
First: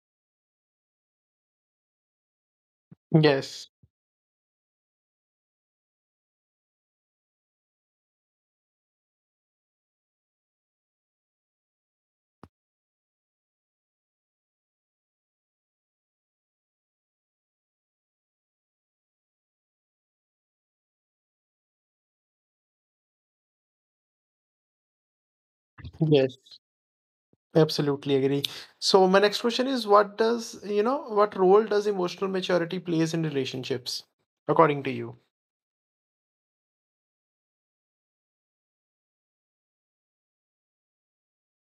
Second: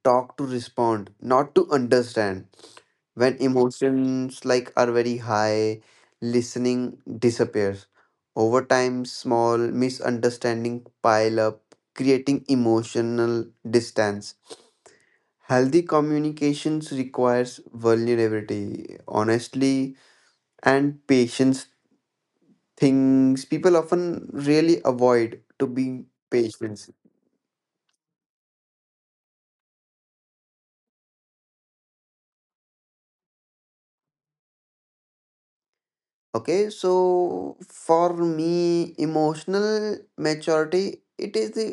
talk to respond, not to understand. When
Yes.
emotions like are very high, listening disappears. Over time small misunderstanding pile up, creating emotional distance. Healthy communications requires vulnerability, honestly, and patience, things people often really avoid to be
Yes.
patient.
Absolutely agree. So my next question is what does, you know, what role does emotional maturity plays in relationships according to you?
Okay, so for me emotional maturity, it is the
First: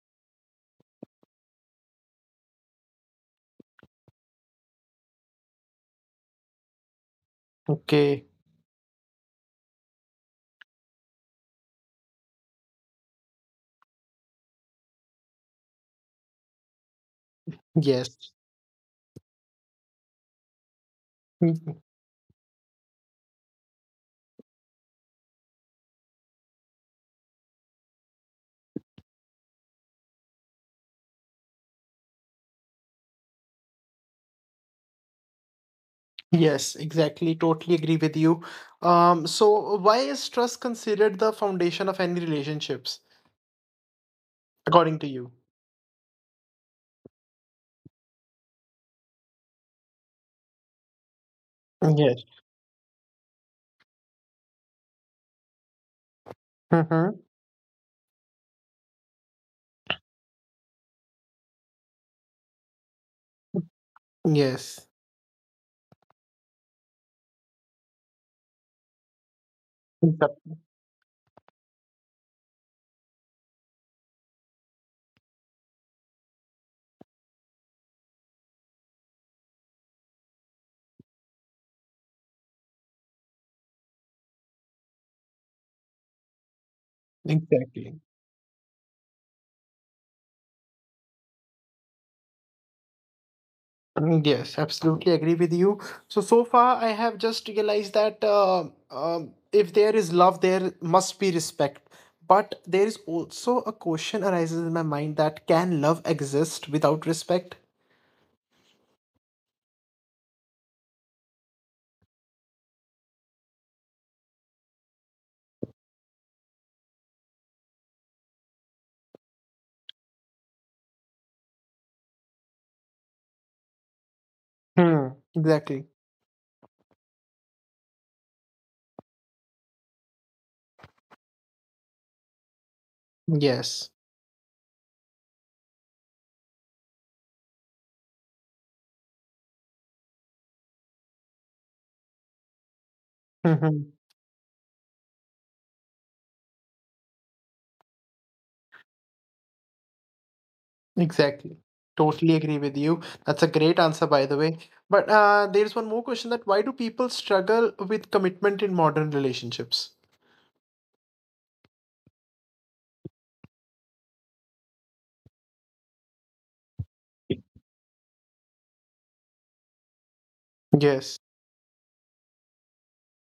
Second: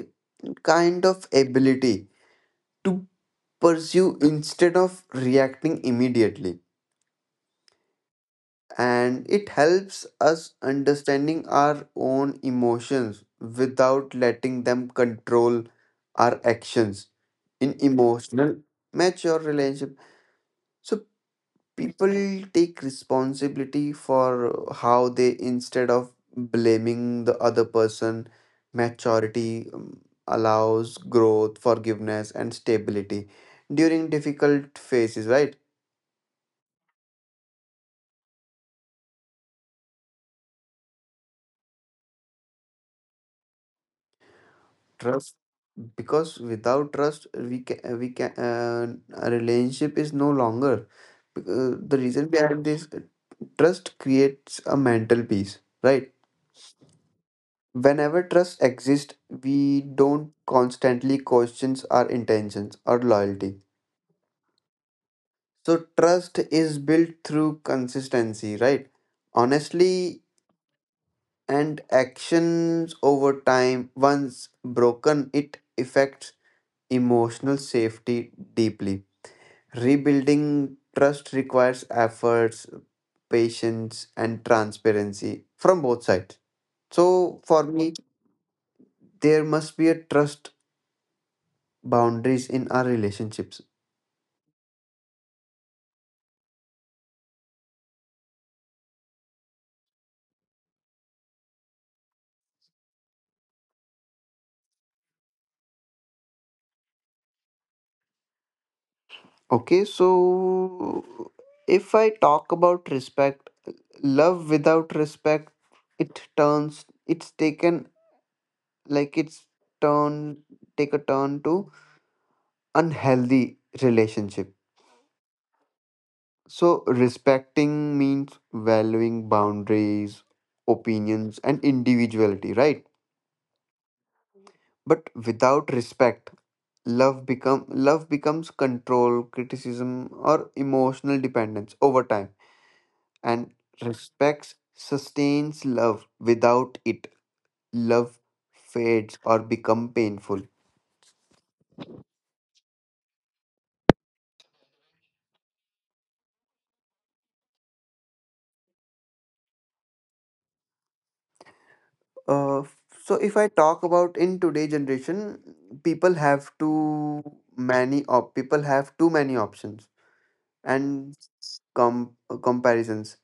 kind of ability pursue instead of reacting immediately,
Okay.
and it helps us understanding our own emotions without letting them control our actions. In
Yes.
emotional mature relationship, so
Mhm.
people take responsibility for how they instead of blaming the other person. Maturity um, allows growth, forgiveness, and stability during difficult phases, right?
Yes, exactly. Totally agree with you. Um, so why is trust considered the foundation of any relationships according to you?
Because without trust we can we can uh, a relationship is no longer. Uh, the
Yes.
reason behind this, trust creates a mental peace, right?
Mm-hmm.
Whenever trust exists, we don't constantly question our intentions or loyalty.
Yes.
So trust is built through consistency, right,
Exa-
honestly, and actions over time. Once broken, it affects emotional safety deeply. Rebuilding trust requires efforts, patience, and transparency from both sides. So, for me,
Exactly.
there must be a trust boundaries in our relationships.
Mm, Yes, absolutely agree with you. So, so far, I have just realized that uh, um, if there is love, there must be respect. But there is also a question arises in my mind that can love exist without respect?
Okay, so if I talk about respect, love without respect, it turns, it's taken like it's turn, take a turn to unhealthy relationship.
Hmm. Exactly.
So, respecting means valuing boundaries, opinions, and individuality, right?
Yes.
But without respect, love become love becomes control, criticism, or emotional dependence over time. And
hmm
respect sustains love. Without it, love fades or become painful.
Exactly. Totally agree with you. That's a great answer, by the way. But uh, there's one more question that why do people struggle with commitment in modern relationships?
Uh, so if I talk about in today generation, people have too many op people have too many options
Yes.
and com- comparisons.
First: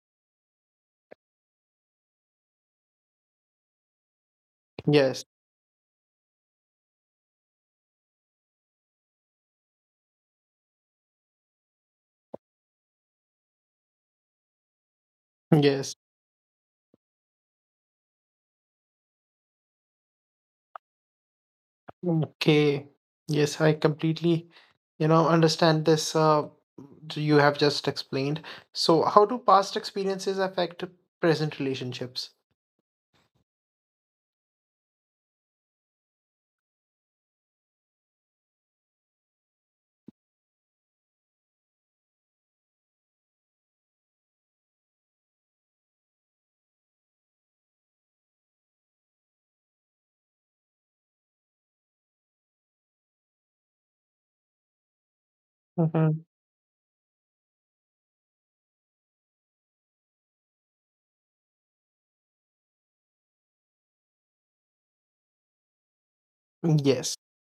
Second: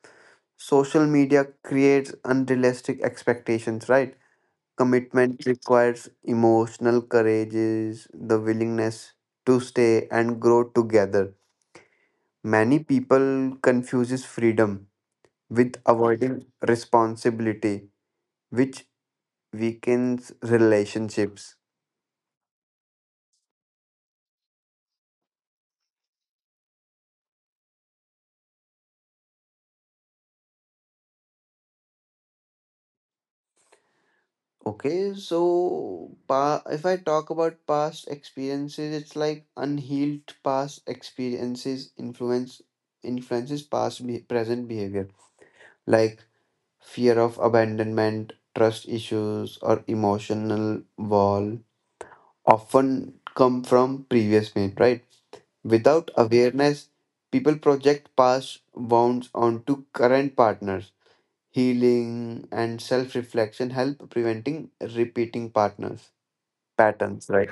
Social media creates unrealistic expectations, right?
Yes.
Commitment requires emotional courage, is the willingness to stay and grow together. Many people confuses freedom with
Yes.
avoiding responsibility, which weakens relationships.
Okay. Yes, I completely, you know, understand this uh you have just explained. So how do past experiences affect present relationships?
Okay, so pa- if I talk about past experiences, it's like unhealed past experiences influence influences past be- present behavior, like fear of abandonment, trust issues, or emotional wall often come from previous pain, right? Without
Mm-hmm.
awareness, people project past wounds onto current partners. Healing and self-reflection help preventing repeating partners
Yes.
patterns, right?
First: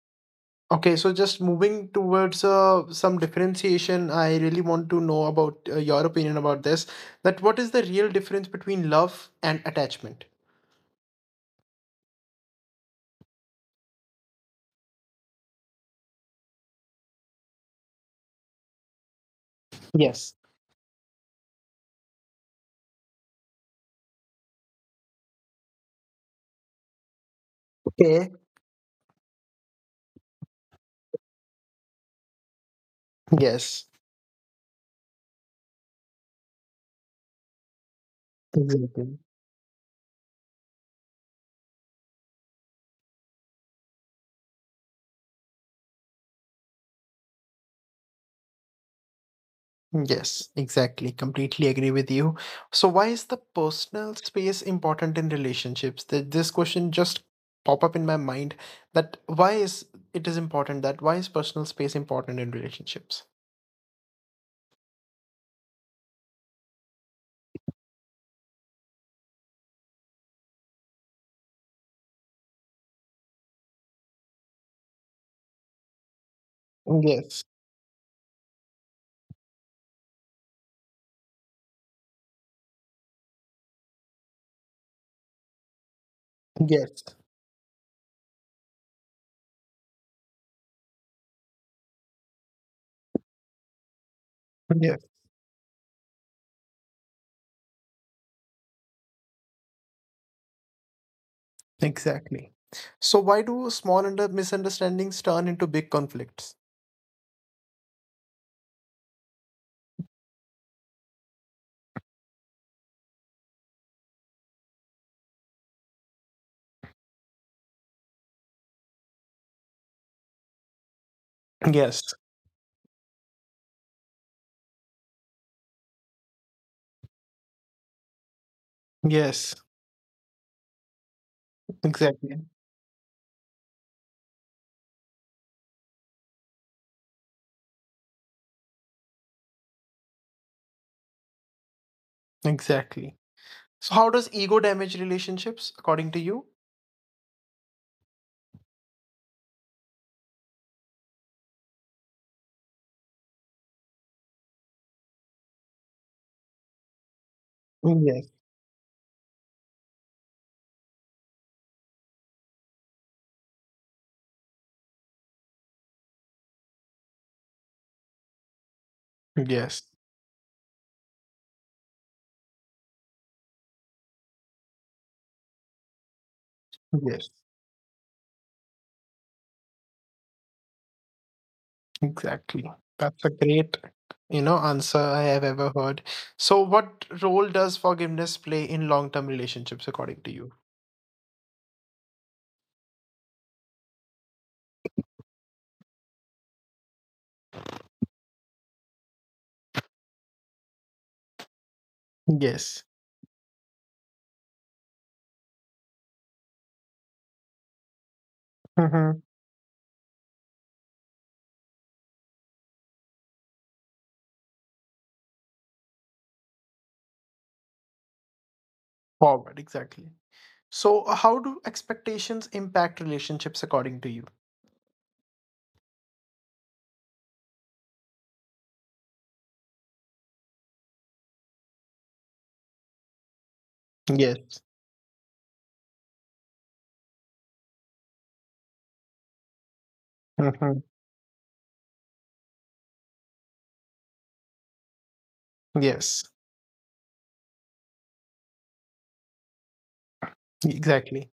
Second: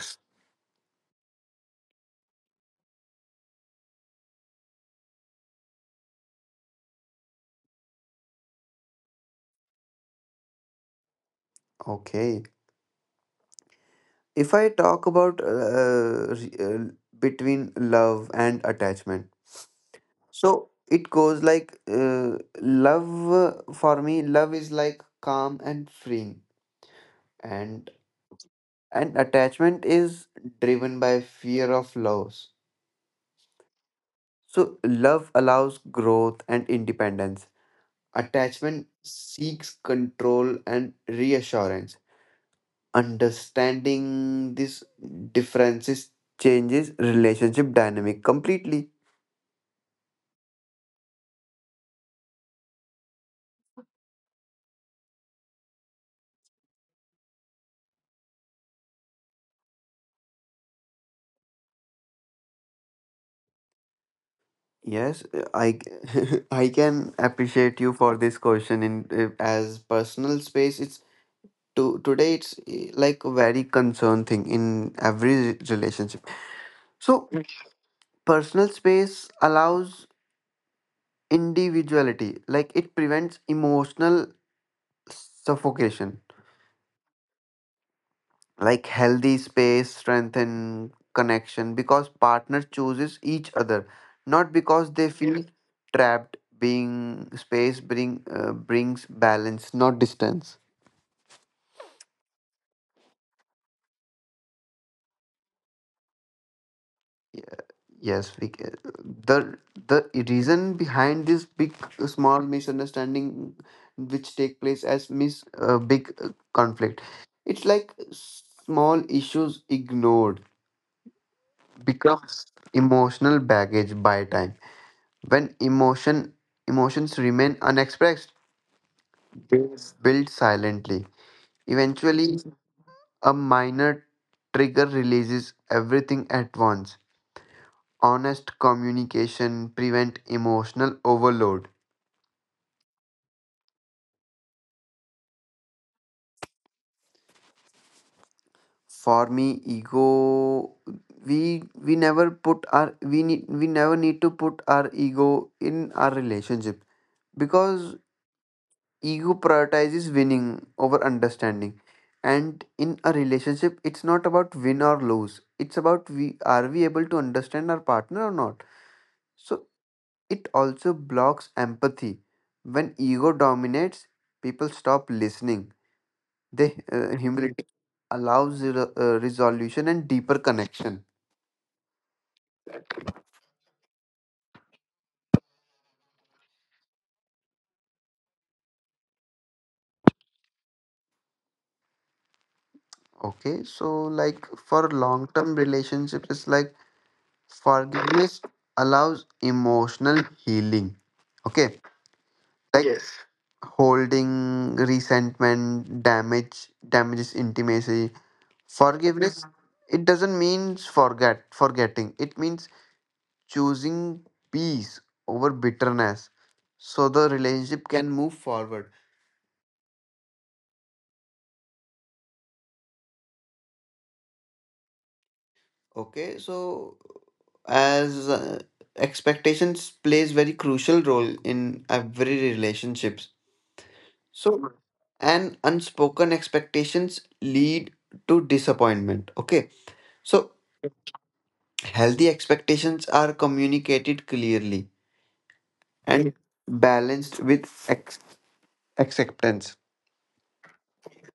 Okay, so just moving towards uh, some differentiation, I really want to know about uh, your opinion about this. That what is the real difference between love and attachment?
Okay, if I talk about uh, re- uh, between love and attachment,
Yes.
so it goes like uh, love uh, for me love is like calm and freeing, and
Okay.
and attachment is driven by fear of loss.
Yes.
So love allows growth and independence, attachment
Exactly.
seeks control and reassurance. Understanding these differences changes relationship dynamic completely.
Yes, exactly. Completely agree with you. So why is the personal space important in relationships? Th- This question just pop up in my mind that why is it is important that why is personal space important in relationships?
Yes, I I can appreciate you for this question. In uh, As personal space, it's to today it's eh, like a very concern thing in every re- relationship. So
Yes.
personal space allows individuality, like it prevents emotional suffocation.
Yes.
Like healthy space strengthen connection because partner chooses each other, not because
Yes.
they feel, yeah, trapped. Being space bring uh, brings balance, not distance.
Exactly. So why do small under misunderstandings turn into big conflicts?
Yes, we, ca- the the reason behind this big small misunderstanding which take place as mis uh, big uh, conflict, it's like small issues ignored
Yes.
becomes emotional baggage by time. When emotion emotions remain unexpressed,
Yes.
they build silently. Eventually,
Exactly.
a minor trigger releases everything at once. Honest communication prevent emotional overload.
Exactly. So how does ego damage relationships according to you?
For me, ego, we we never put our we need we never need to put our ego in our relationship because
Yes.
ego prioritizes winning over understanding, and in a relationship it's not about win or lose, it's about we are we able to understand our partner or not. So
Yes.
it also blocks empathy. When ego dominates, people stop listening. They uh,
Yes.
humility allows re- uh, resolution and deeper connection.
Exactly. That's a great, you know, answer I have ever heard. So what role does forgiveness play in long-term relationships according to you?
Okay, so like for long term relationships, it's like forgiveness allows emotional healing. Okay. Like,
Yes.
yes, holding resentment, damage, damages intimacy.
Mm-hmm.
Forgiveness, mhm, it doesn't mean forget, forgetting. It means choosing peace over bitterness, so the relationship can move forward.
Forward, exactly. So how do expectations impact relationships according to you?
Okay, so as uh, expectations plays very crucial role in every relationships.
Yes.
So, and unspoken expectations lead to disappointment. Okay, so
Mm-hmm.
healthy expectations are communicated clearly
Yes.
and balanced with ex- acceptance.
Exactly.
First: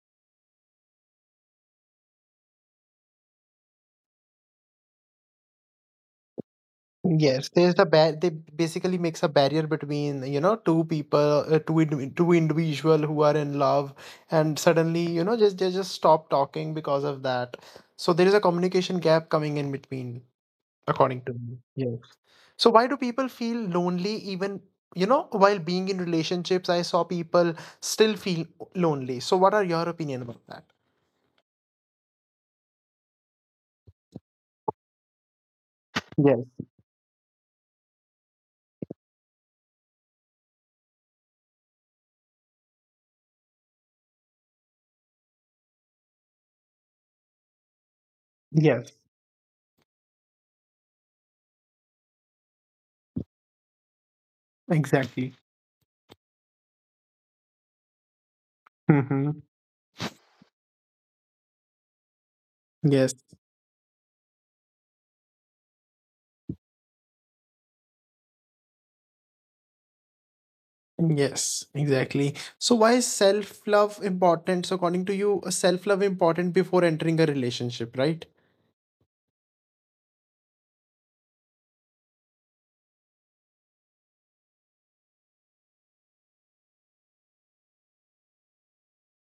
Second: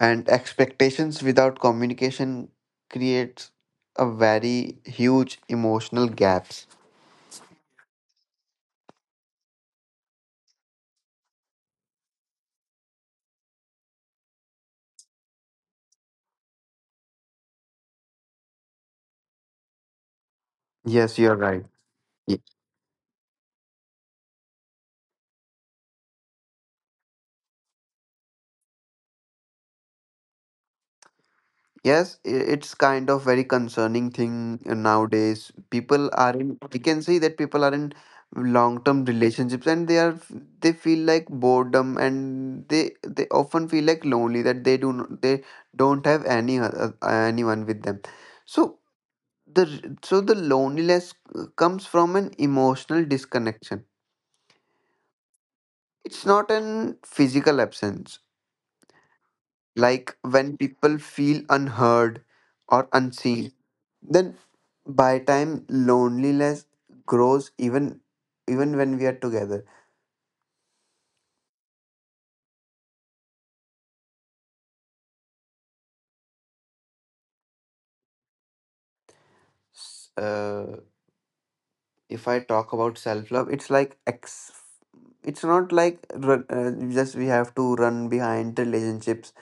And expectations without communication creates a very huge emotional gaps.
Yes, there's the bar- they basically makes a barrier between you know two people, uh, two indi- two individual who are in love, and suddenly you know just they just stop talking because of that. So there is a communication gap coming in between,
Yes,
according to
you're
me.
right.
Yeah. So why do people feel lonely even you know while being in relationships? I saw people still feel lonely. So what are your opinion about that?
Yes, i- it's kind of very concerning thing nowadays. People are
Yes.
in, we can say that people are in long-term relationships, and they are, f- they feel like boredom, and they, they often feel like lonely, that they do, not they don't have any, oth- uh, anyone with them. So
Yes.
the, r- so the loneliness uh, comes from an emotional disconnection.
Exactly.
It's not an physical absence.
Mm-hmm.
Like when people feel unheard or
Yes.
unseen, then by time loneliness grows even even when we are together.
Yes, exactly. So why is self-love important? So according to you, uh, self-love important before entering a relationship, right?
S- Uh, if I talk about self love, it's like ex. It's not like run, uh, just we have to run behind relationships.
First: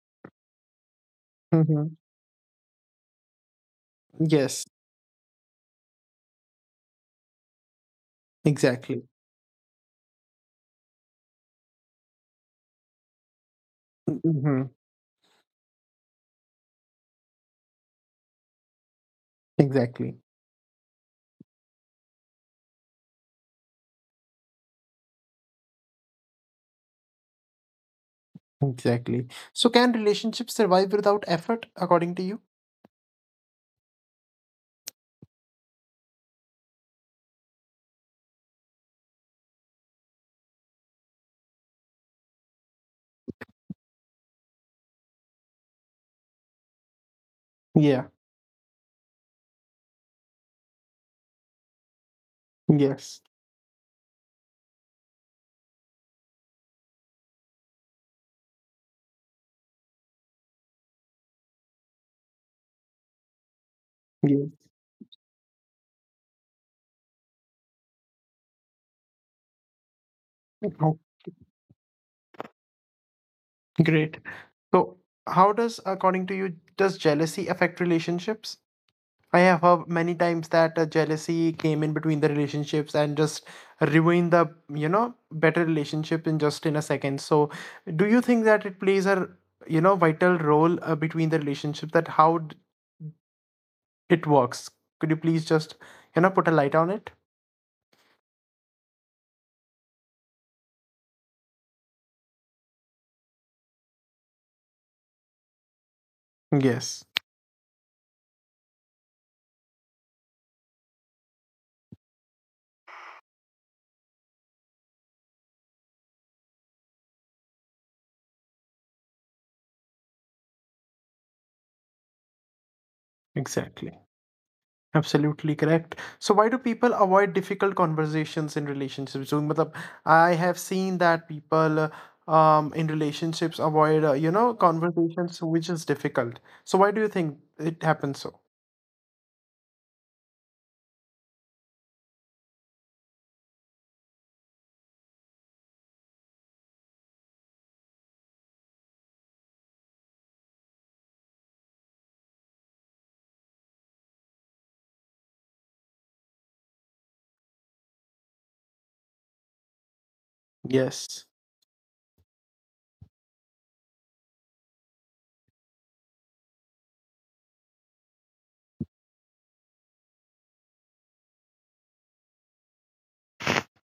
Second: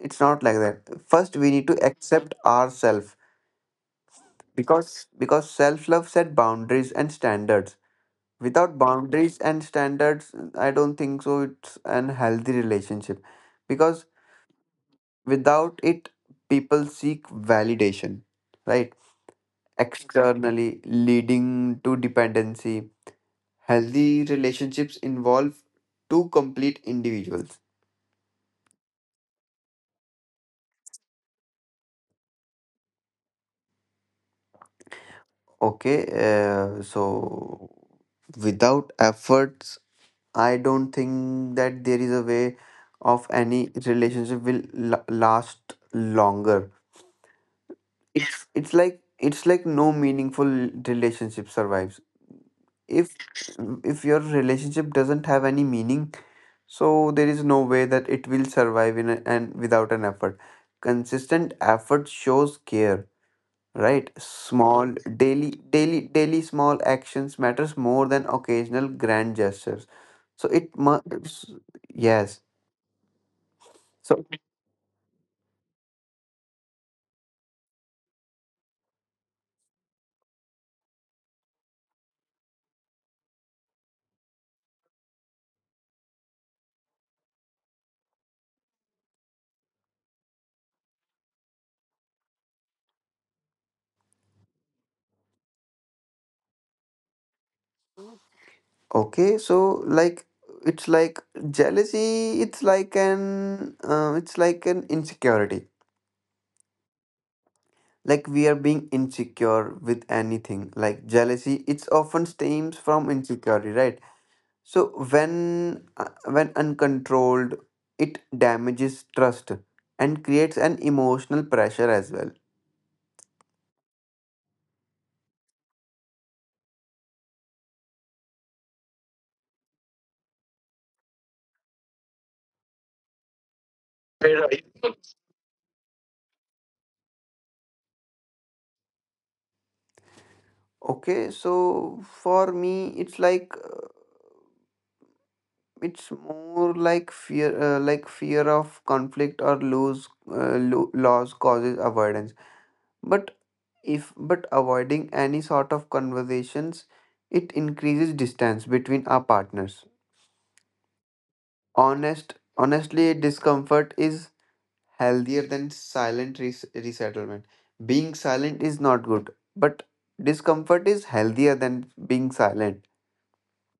It's not like that. First, we need to
Hmm.
accept ourselves
Yes,
because because self love set boundaries and standards. Without
exactly.
boundaries and standards, I don't think so. It's an healthy relationship. Because
Hmm.
without it, people seek validation, right?
Exactly.
Externally, leading to dependency. Healthy relationships involve two complete individuals.
Exactly. So can relationships survive without effort, according to you?
Okay, uh, so without efforts, I don't think that there is a way of any relationship will la- last longer.
Yeah.
It's it's like it's like no meaningful relationship survives. If
Yes.
if your relationship doesn't have any meaning, so there is no way that it will survive in a, and without an effort, consistent effort shows care, right?
Yes.
Small daily daily daily small actions matters more than occasional grand gestures. So it
Oh,
must, yes.
great.
So
So how does, according to you, does jealousy affect relationships? I have heard many times that uh, jealousy came in between the relationships and just ruined the, you know, better relationship in just in a second. So, do you think that it plays a, you know, vital role uh, between the relationship that how d- it works? Could you please just, you know, put a light on it?
okay, so like it's like jealousy, it's like an uh, it's like an insecurity,
Yes,
like we are being insecure with anything. Like jealousy, it's often stems from insecurity, right? So when uh, when uncontrolled, it damages trust and creates an emotional pressure as well.
exactly. Absolutely correct. So why do people avoid difficult conversations in relationships? So, matlab, I have seen that people uh, um, in relationships avoid uh, you
Right,
know
right.
conversations which is difficult. So why do you think it happens so?
Okay, so for me it's like it's more like fear uh, like fear of conflict or lose uh, lo- loss causes avoidance. But if but avoiding any sort of conversations, it increases distance between our partners.
Yes.
Honest honestly, discomfort is healthier than silent res- resettlement. Being silent is not good, but discomfort is healthier than being silent.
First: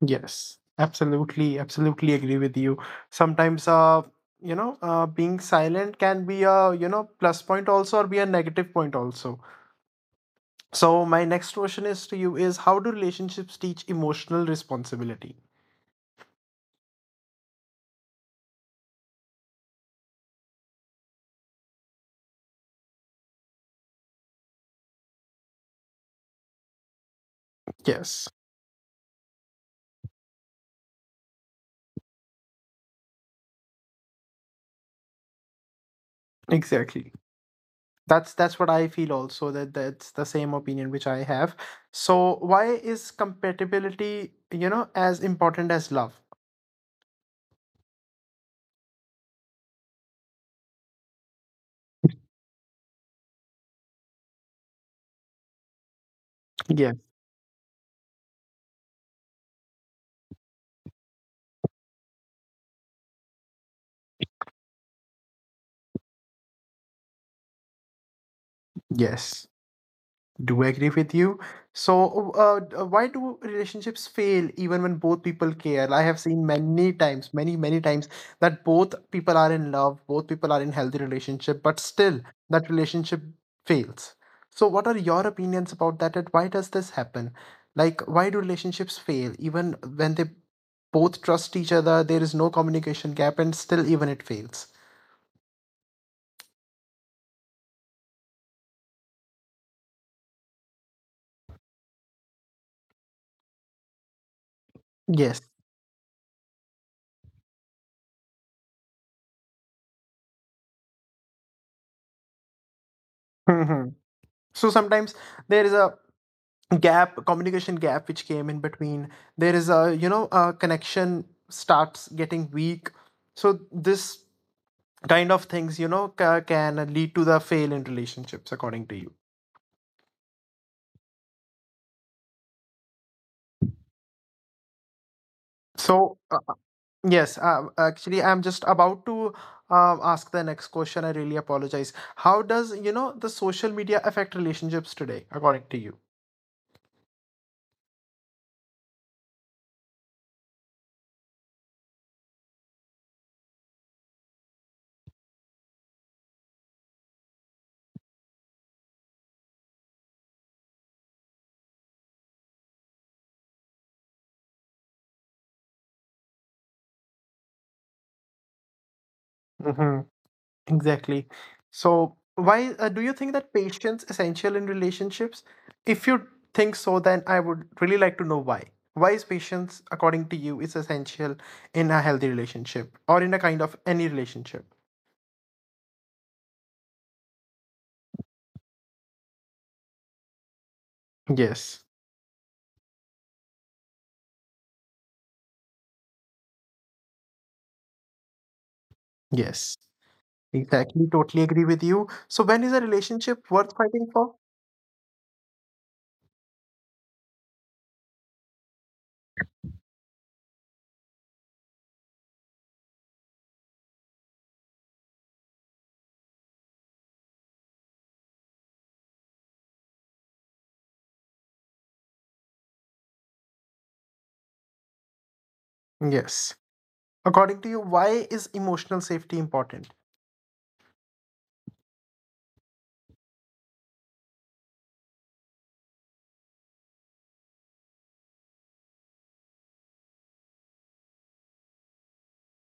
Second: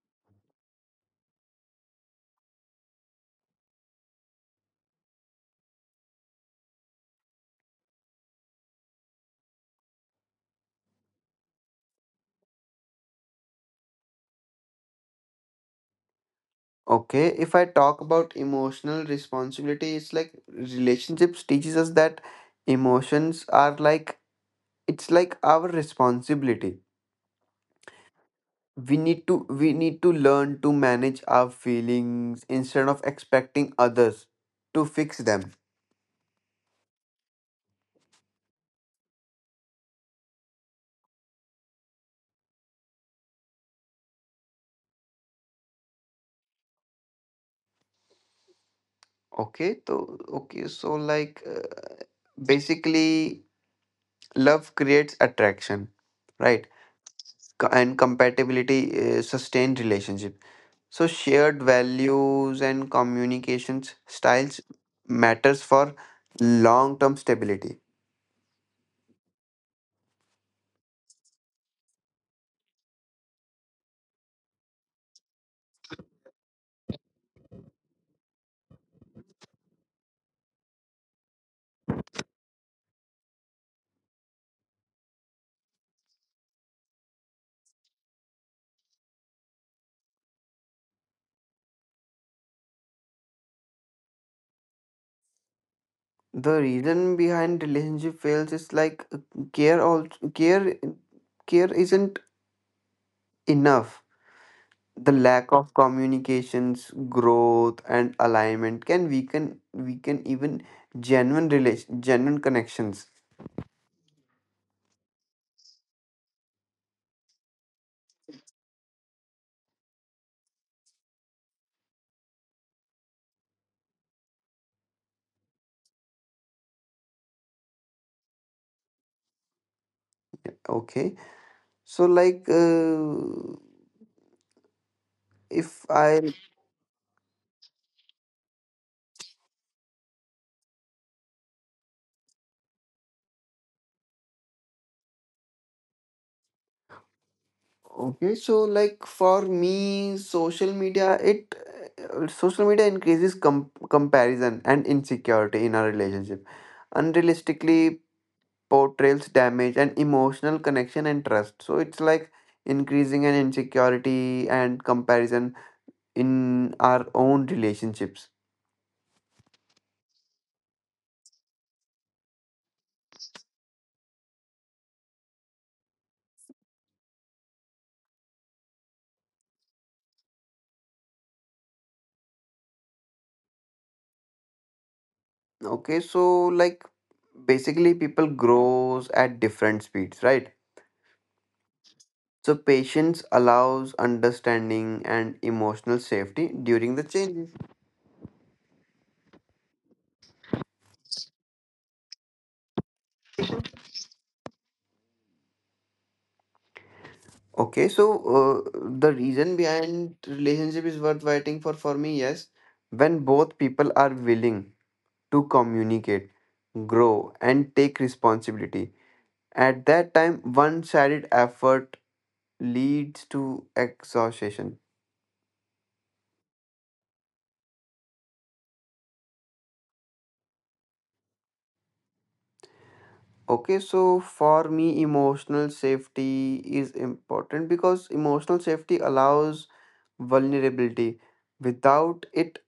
Yes. Absolutely. Absolutely agree with you. Sometimes uh you know uh, being silent can be a you know plus point also or be a negative point also. So my next question is to you is how do relationships teach emotional responsibility?
Okay, if I talk about emotional responsibility, it's like relationships teaches us that emotions are like it's like our responsibility.
Yes.
We need to we need to learn to manage our feelings instead of expecting others to fix them.
Exactly. That's that's what I feel also, that that's the same opinion which I have. So why is compatibility, you know, as important as love?
Okay so okay so like uh, basically love creates attraction, right?
Yeah.
Co- and compatibility uh, sustained relationship, so shared values and communications styles matters for long term stability.
Yes. Do agree with you. So, uh, d- uh, why do relationships fail even when both people care? I have seen many times, many, many times that both people are in love, both people are in healthy relationship, but still that relationship fails. So, what are your opinions about that? And why does this happen? Like, why do relationships fail even when they both trust each other? There is no communication gap, and still even it fails.
The reason behind relationship fails is like uh, care also care, care isn't enough. The
Yes.
lack of communications, growth, and alignment can weaken weaken even genuine relation, genuine connections.
Hmm. So sometimes there is a gap communication gap which came in between, there is a you know a connection starts getting weak, so this kind of things you know ca- can lead to the fail in relationships according to you.
Okay, so like uh, if
so uh,
I
yes uh, actually I'm just about to um, ask the next question. I really apologize. How does you know the social media affect relationships today according to you?
okay, so like for me, social media it uh, social media increases com- comparison and insecurity in a relationship. Unrealistically portrays damage and emotional connection and trust. So it's like increasing an insecurity and comparison in our own relationships.
Hmm. Exactly. So, why uh, do you think that patience essential in relationships? If you think so, then I would really like to know why. Why is patience, according to you, is essential in a healthy relationship or in a kind of any relationship?
Okay, so like basically people grows at different speeds, right?
Yes.
So patience allows understanding and emotional safety during the changes.
Yes. Exactly. Totally agree with you. So, when is a relationship worth fighting for?
Okay, so uh, the reason behind relationship is worth waiting for for me, yes, when both people are willing to communicate, grow, and take responsibility. At that time, one sided effort leads to exhaustion.
Yes. According to you, why is emotional safety important?
Okay, so for me, emotional safety is important because emotional safety allows vulnerability. Without it,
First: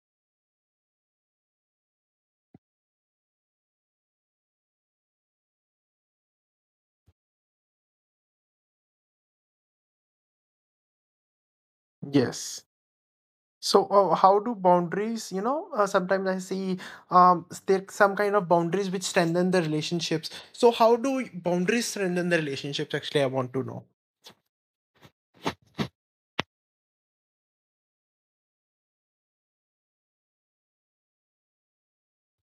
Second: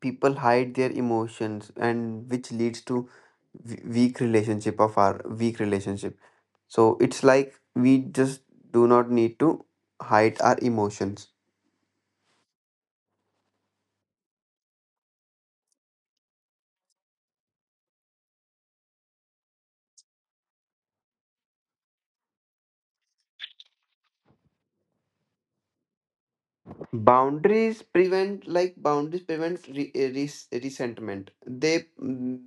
people hide their emotions, and which leads to w- weak relationship of our weak relationship. So it's like we just do not need to hide our emotions.
Yes. So, uh, how do boundaries, you know, uh, sometimes I see um, there some kind of boundaries which strengthen the relationships. So, how do boundaries strengthen the relationships? Actually, I want to know.
Boundaries prevent like boundaries prevents re- eh, res- resentment. they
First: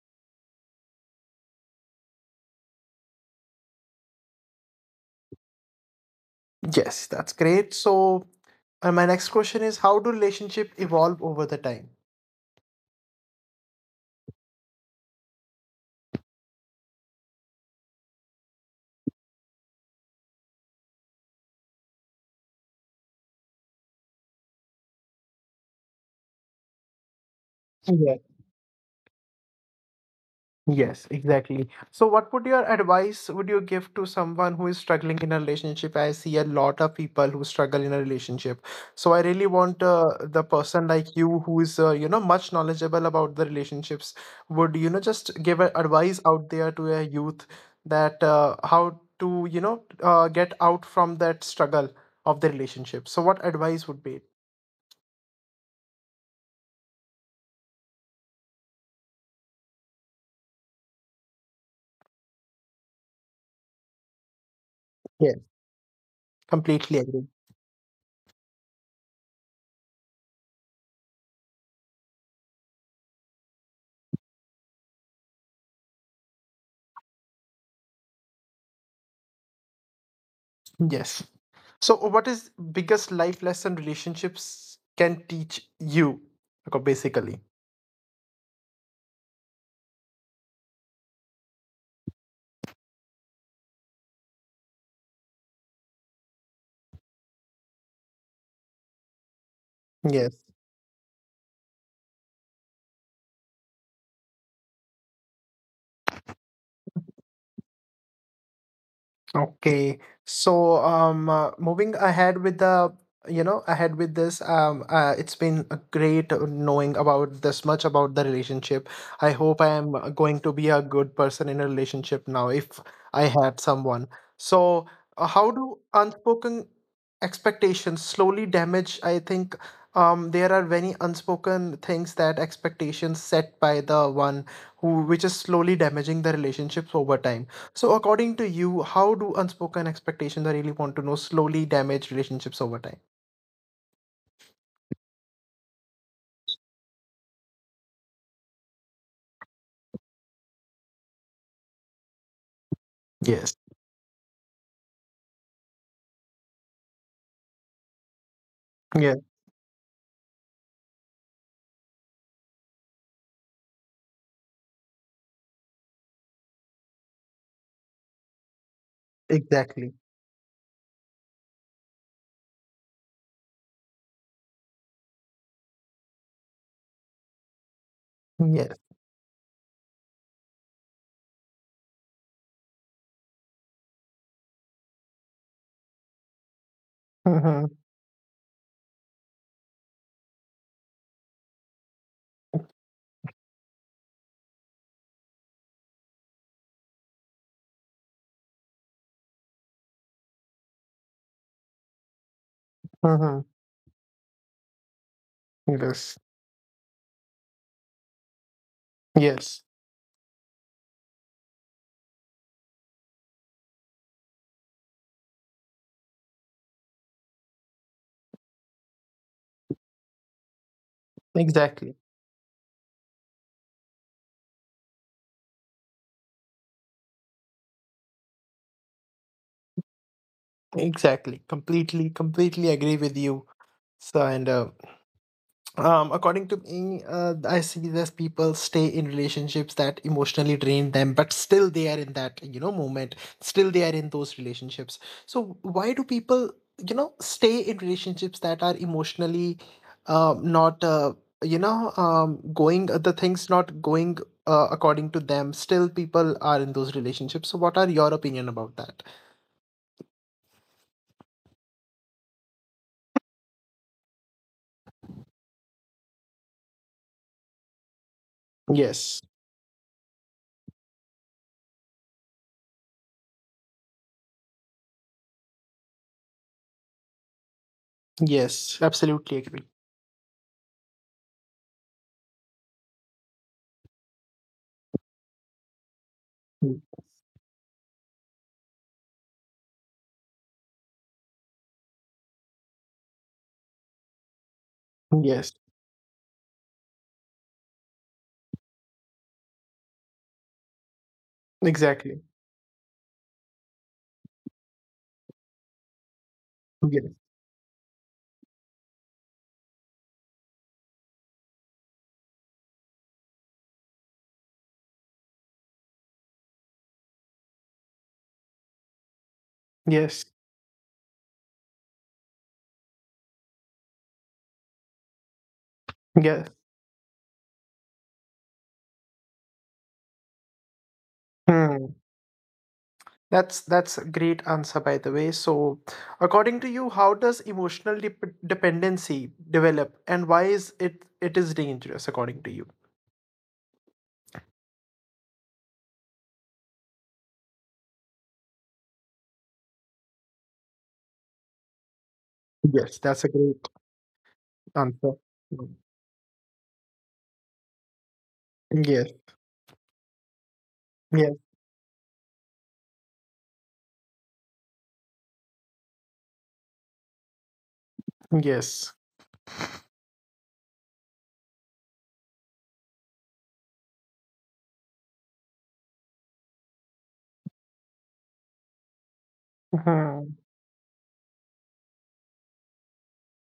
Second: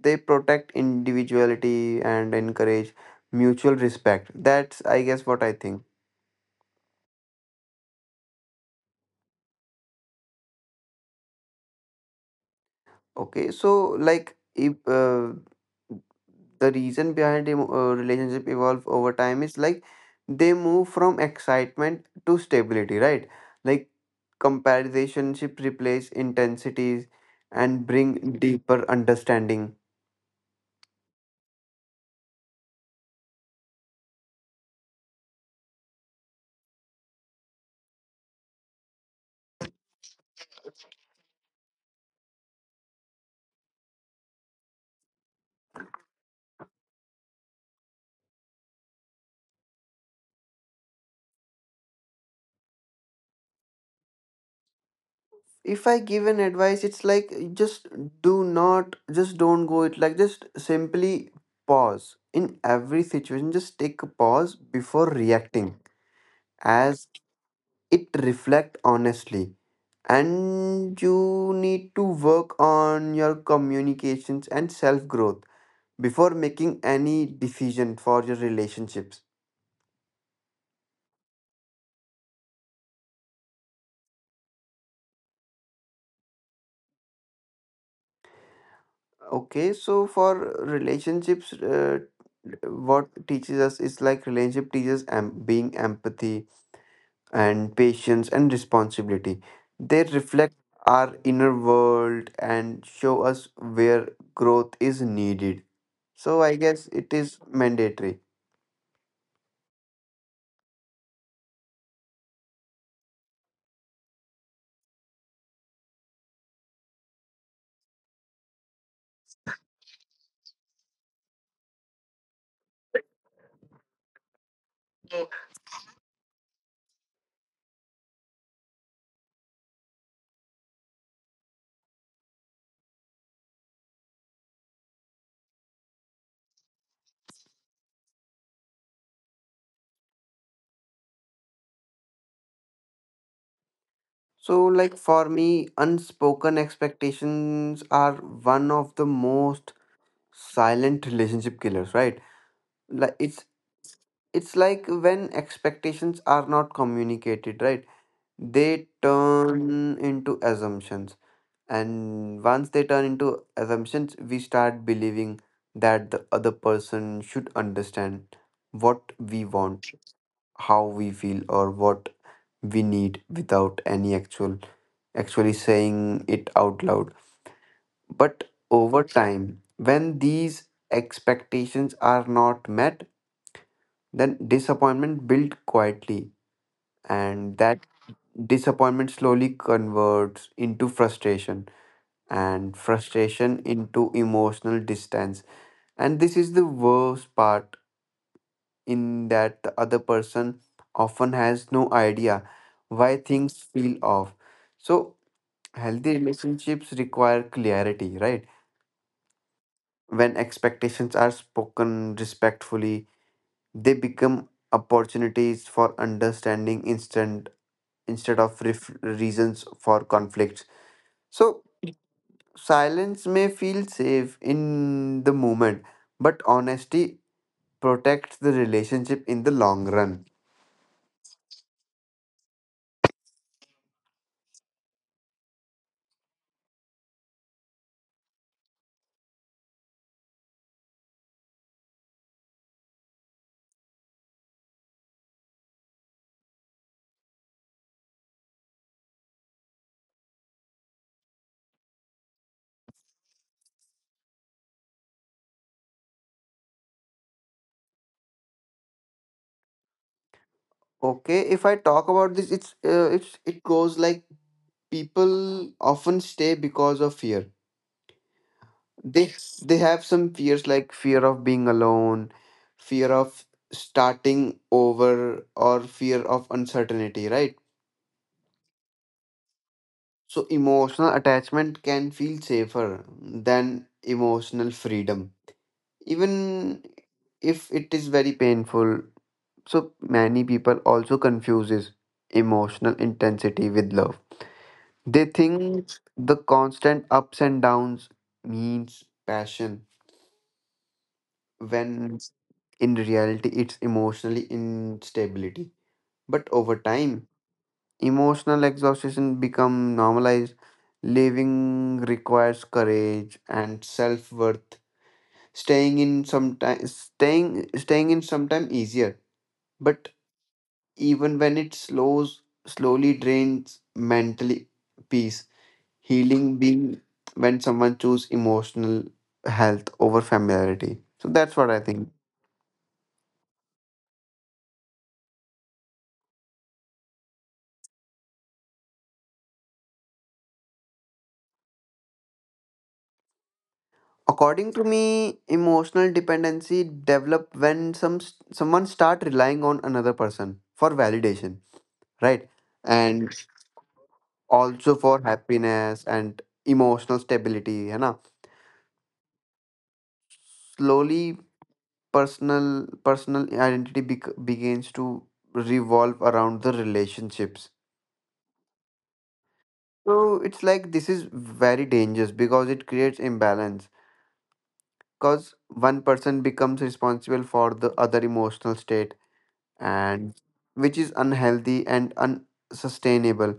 they protect individuality and encourage mutual respect. That's I guess what I think.
Yes, that's great. So, uh, my next question is how do relationship evolve over the time?
Okay, so like if uh, the reason behind em- uh, relationship evolve over time is like they move from excitement to stability, right? Like comparison replace intensities and bring
Yeah.
deeper understanding.
Yes, exactly. So, what would your advice would you give to someone who is struggling in a relationship? I see a lot of people who struggle in a relationship. So, I really want uh, the person like you who is uh, you know much knowledgeable about the relationships would you know just give a advice out there to a youth that uh, how to you know uh, get out from that struggle of the relationship. So, what advice would be?
If I give an advice, it's like just do not, just don't go it. Like just simply pause in every situation. Just take a pause before
Yes,
reacting,
completely
as
agree.
it reflect honestly. And you need to work on your communications and self growth before making any decision for your relationships.
Yes. So, what is biggest life lesson relationships can teach you? Okay, basically.
Okay, so for relationships, uh, what teaches us is like relationship teaches em- being empathy and patience and responsibility. They
Yes.
reflect our inner world and show us where growth is needed. So I guess it is mandatory.
Okay. So, um, uh, moving ahead with the, you know, ahead with this, um, uh, it's been a great uh, knowing about this much about the relationship. I hope I am uh, going to be a good person in a relationship now if I had someone. So, uh, how do unspoken expectations slowly damage? I think, um, there are many unspoken things that expectations set by the one who, which is slowly damaging the relationships over time. So, according to you, how do unspoken expectations I really want to know slowly damage relationships over time?
So like for me, unspoken expectations are one of the most silent relationship killers, right? Like
Yes.
it's it's like when expectations are not communicated, right? They
Yeah.
turn into assumptions, and once they turn into assumptions, we start believing that the other person should understand what we
Exactly.
want, how we feel, or what we need without any actual actually saying it out loud. But
Yes.
over time, when these expectations are not met, then disappointment builds quietly,
Mm-hmm.
and that disappointment slowly converts into frustration, and frustration into emotional distance. And this is the worst part, in that the other person often has no idea why
Mm-hmm.
things feel off. So
Yes.
healthy relationships require clarity, right?
Yes.
When expectations are spoken respectfully, they become opportunities for understanding instant instead of ref- reasons for conflicts. So,
Exactly.
silence may feel safe in the moment, but honesty protects the relationship in the long run.
Exactly. Completely. Completely agree with you. So and uh, Um, according to me, uh, I see this people stay in relationships that emotionally drain them, but still they are in that, you know, moment. Still they are in those relationships. So why do people, you know, stay in relationships that are emotionally uh, not, uh, you know, um, going, uh, the things not going uh, according to them. Still people are in those relationships. So what are your opinion about that?
Okay, if I talk about this, it's uh, it's it goes like people often stay because of fear.
Yes.
They they have some fears, like fear of being alone, fear of starting over, or fear of uncertainty, right?
Yes. Absolutely agree.
So emotional attachment can feel safer than emotional freedom,
Mm.
even if it is very painful. So many people also confuses emotional intensity with love. They
Yes.
think the constant ups and downs means passion, when
Exactly.
in reality it's emotionally instability. But over
Yes.
time, emotional exhaustion become normalized. Living requires courage and self-worth. Staying in sometime staying staying in sometime easier, but
Yes.
even when it slows slowly drains mentally peace, healing
Yes.
being, when someone choose emotional health over familiarity. So that's what I
Hmm.
think.
That's that's a great answer, by the way. So, according to you, how does emotional dep- dependency develop, and why is it it is dangerous, according to you?
According to me, emotional dependency develop when some someone start relying on another person for validation, right,
Yes, that's a
and
great
also
answer.
for
Mm.
happiness and emotional stability है ना.
Yes,
Slowly,
yes,
personal personal identity bec- begins to revolve around the relationships.
yes.
So it's like this is very dangerous because it creates imbalance, because one person becomes responsible for the other emotional state, and
Mhm.
which is unhealthy and unsustainable.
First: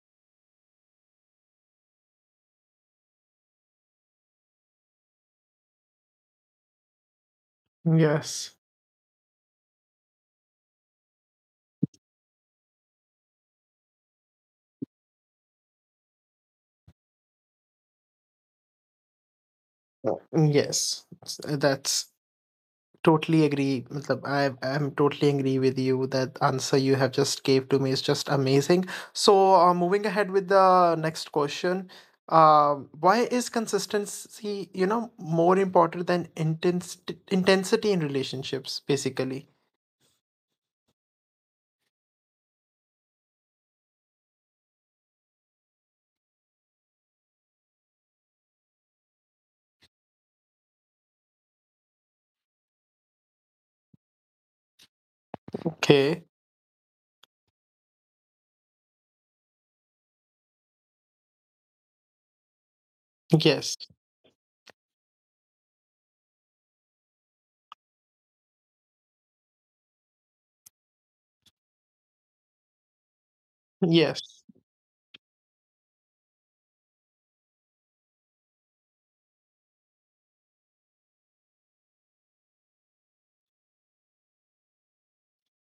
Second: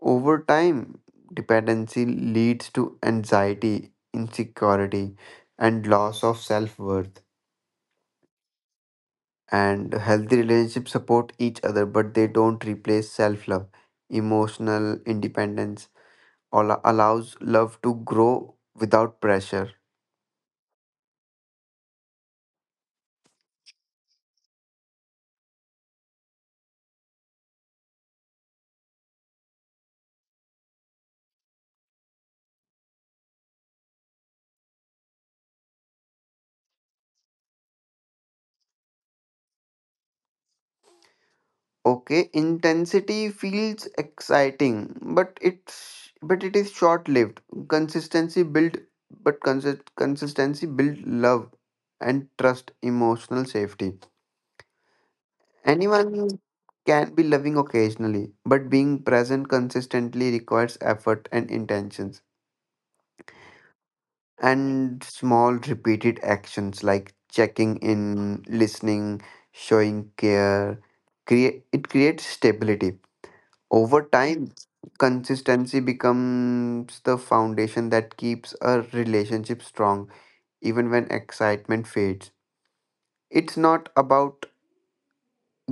Over time, dependency leads to anxiety, insecurity, and loss of self-worth.
Yes.
And healthy relationships support each other, but they don't replace self-love. Emotional independence all allows love to grow without pressure.
Uh, yes. S- That's Totally agree. Matlab, I am totally agree with you. That answer you have just gave to me is just amazing. So, uh, moving ahead with the next question, uh, why is consistency, you know, more important than intensity intensity in relationships, basically?
Okay, intensity feels exciting, but it's but it is short-lived. Consistency build, but consist, consistency build love and trust, emotional safety.
Okay.
Anyone can be loving occasionally, but being present consistently requires effort and intentions.
Yes.
And small repeated actions like checking in, listening, showing care, create it creates stability over
Yes.
time. Consistency becomes the foundation that keeps a relationship strong even when excitement fades. It's not about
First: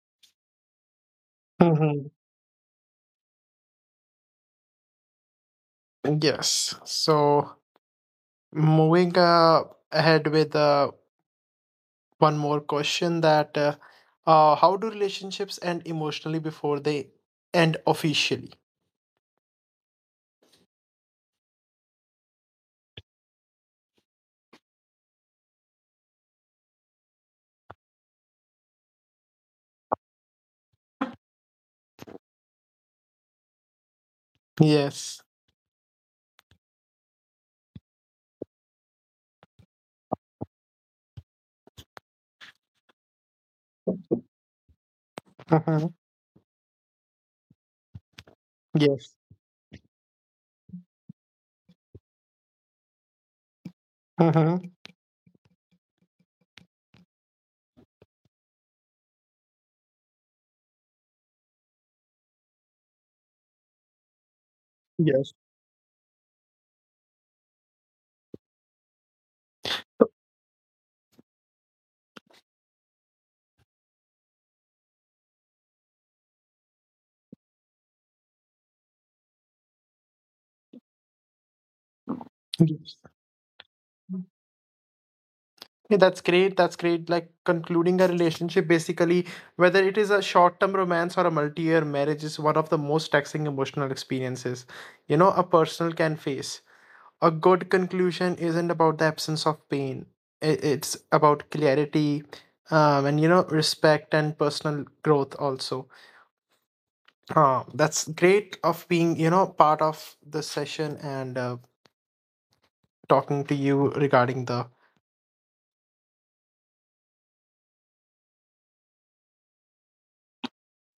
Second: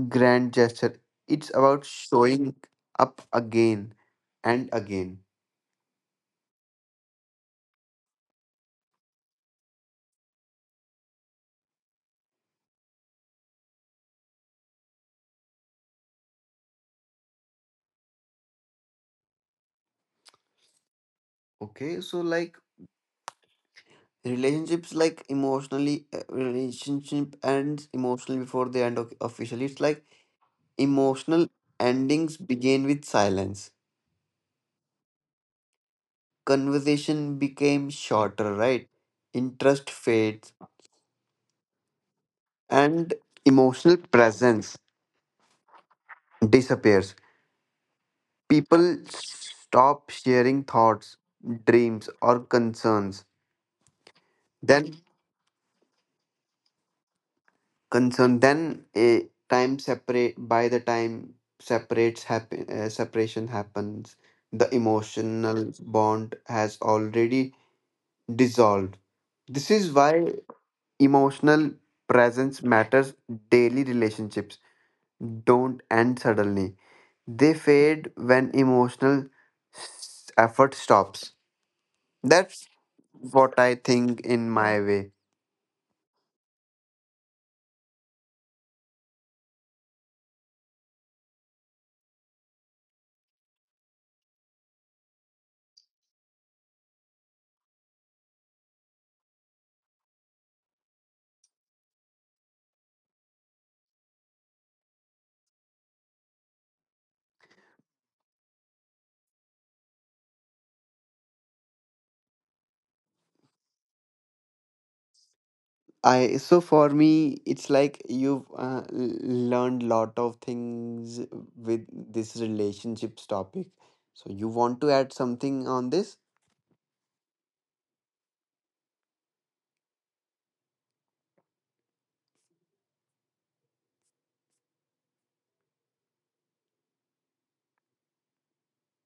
grand gesture, it's about
Mm-hmm.
showing up again and again.
Yes. So, moving uh, ahead with uh, one more question, that uh, uh, how do relationships end emotionally before they end officially?
Okay, so like relationships like emotionally uh, relationship ends emotionally before they end o- officially. It's like emotional endings begin with silence.
Yes.
Conversation became shorter, right? Interest fades, and emotional presence
Mhm.
disappears. People
Yes.
stop sharing thoughts, dreams, or concerns.
Mhm.
Then concern then a time separate by the time separates happen uh, separation happens, the
Yes.
emotional bond has already dissolved. This is why emotional presence matters daily. Relationships don't end suddenly, they fade when emotional s- effort stops. That's
Yes.
what I think in my way.
Yeah, that's great. That's great. Like concluding a relationship, basically, whether it is a short term romance or a multi year marriage, is one of the most taxing emotional experiences, you know, a person can face. A good conclusion isn't about the absence of pain. I- It's about clarity, um, and you know, respect and personal growth also. Uh, that's great of being, you know, part of the session and uh, talking to you regarding the
I so for me it's like you've uh, l- learned lot of things with this relationships topic. So you want to add something on this?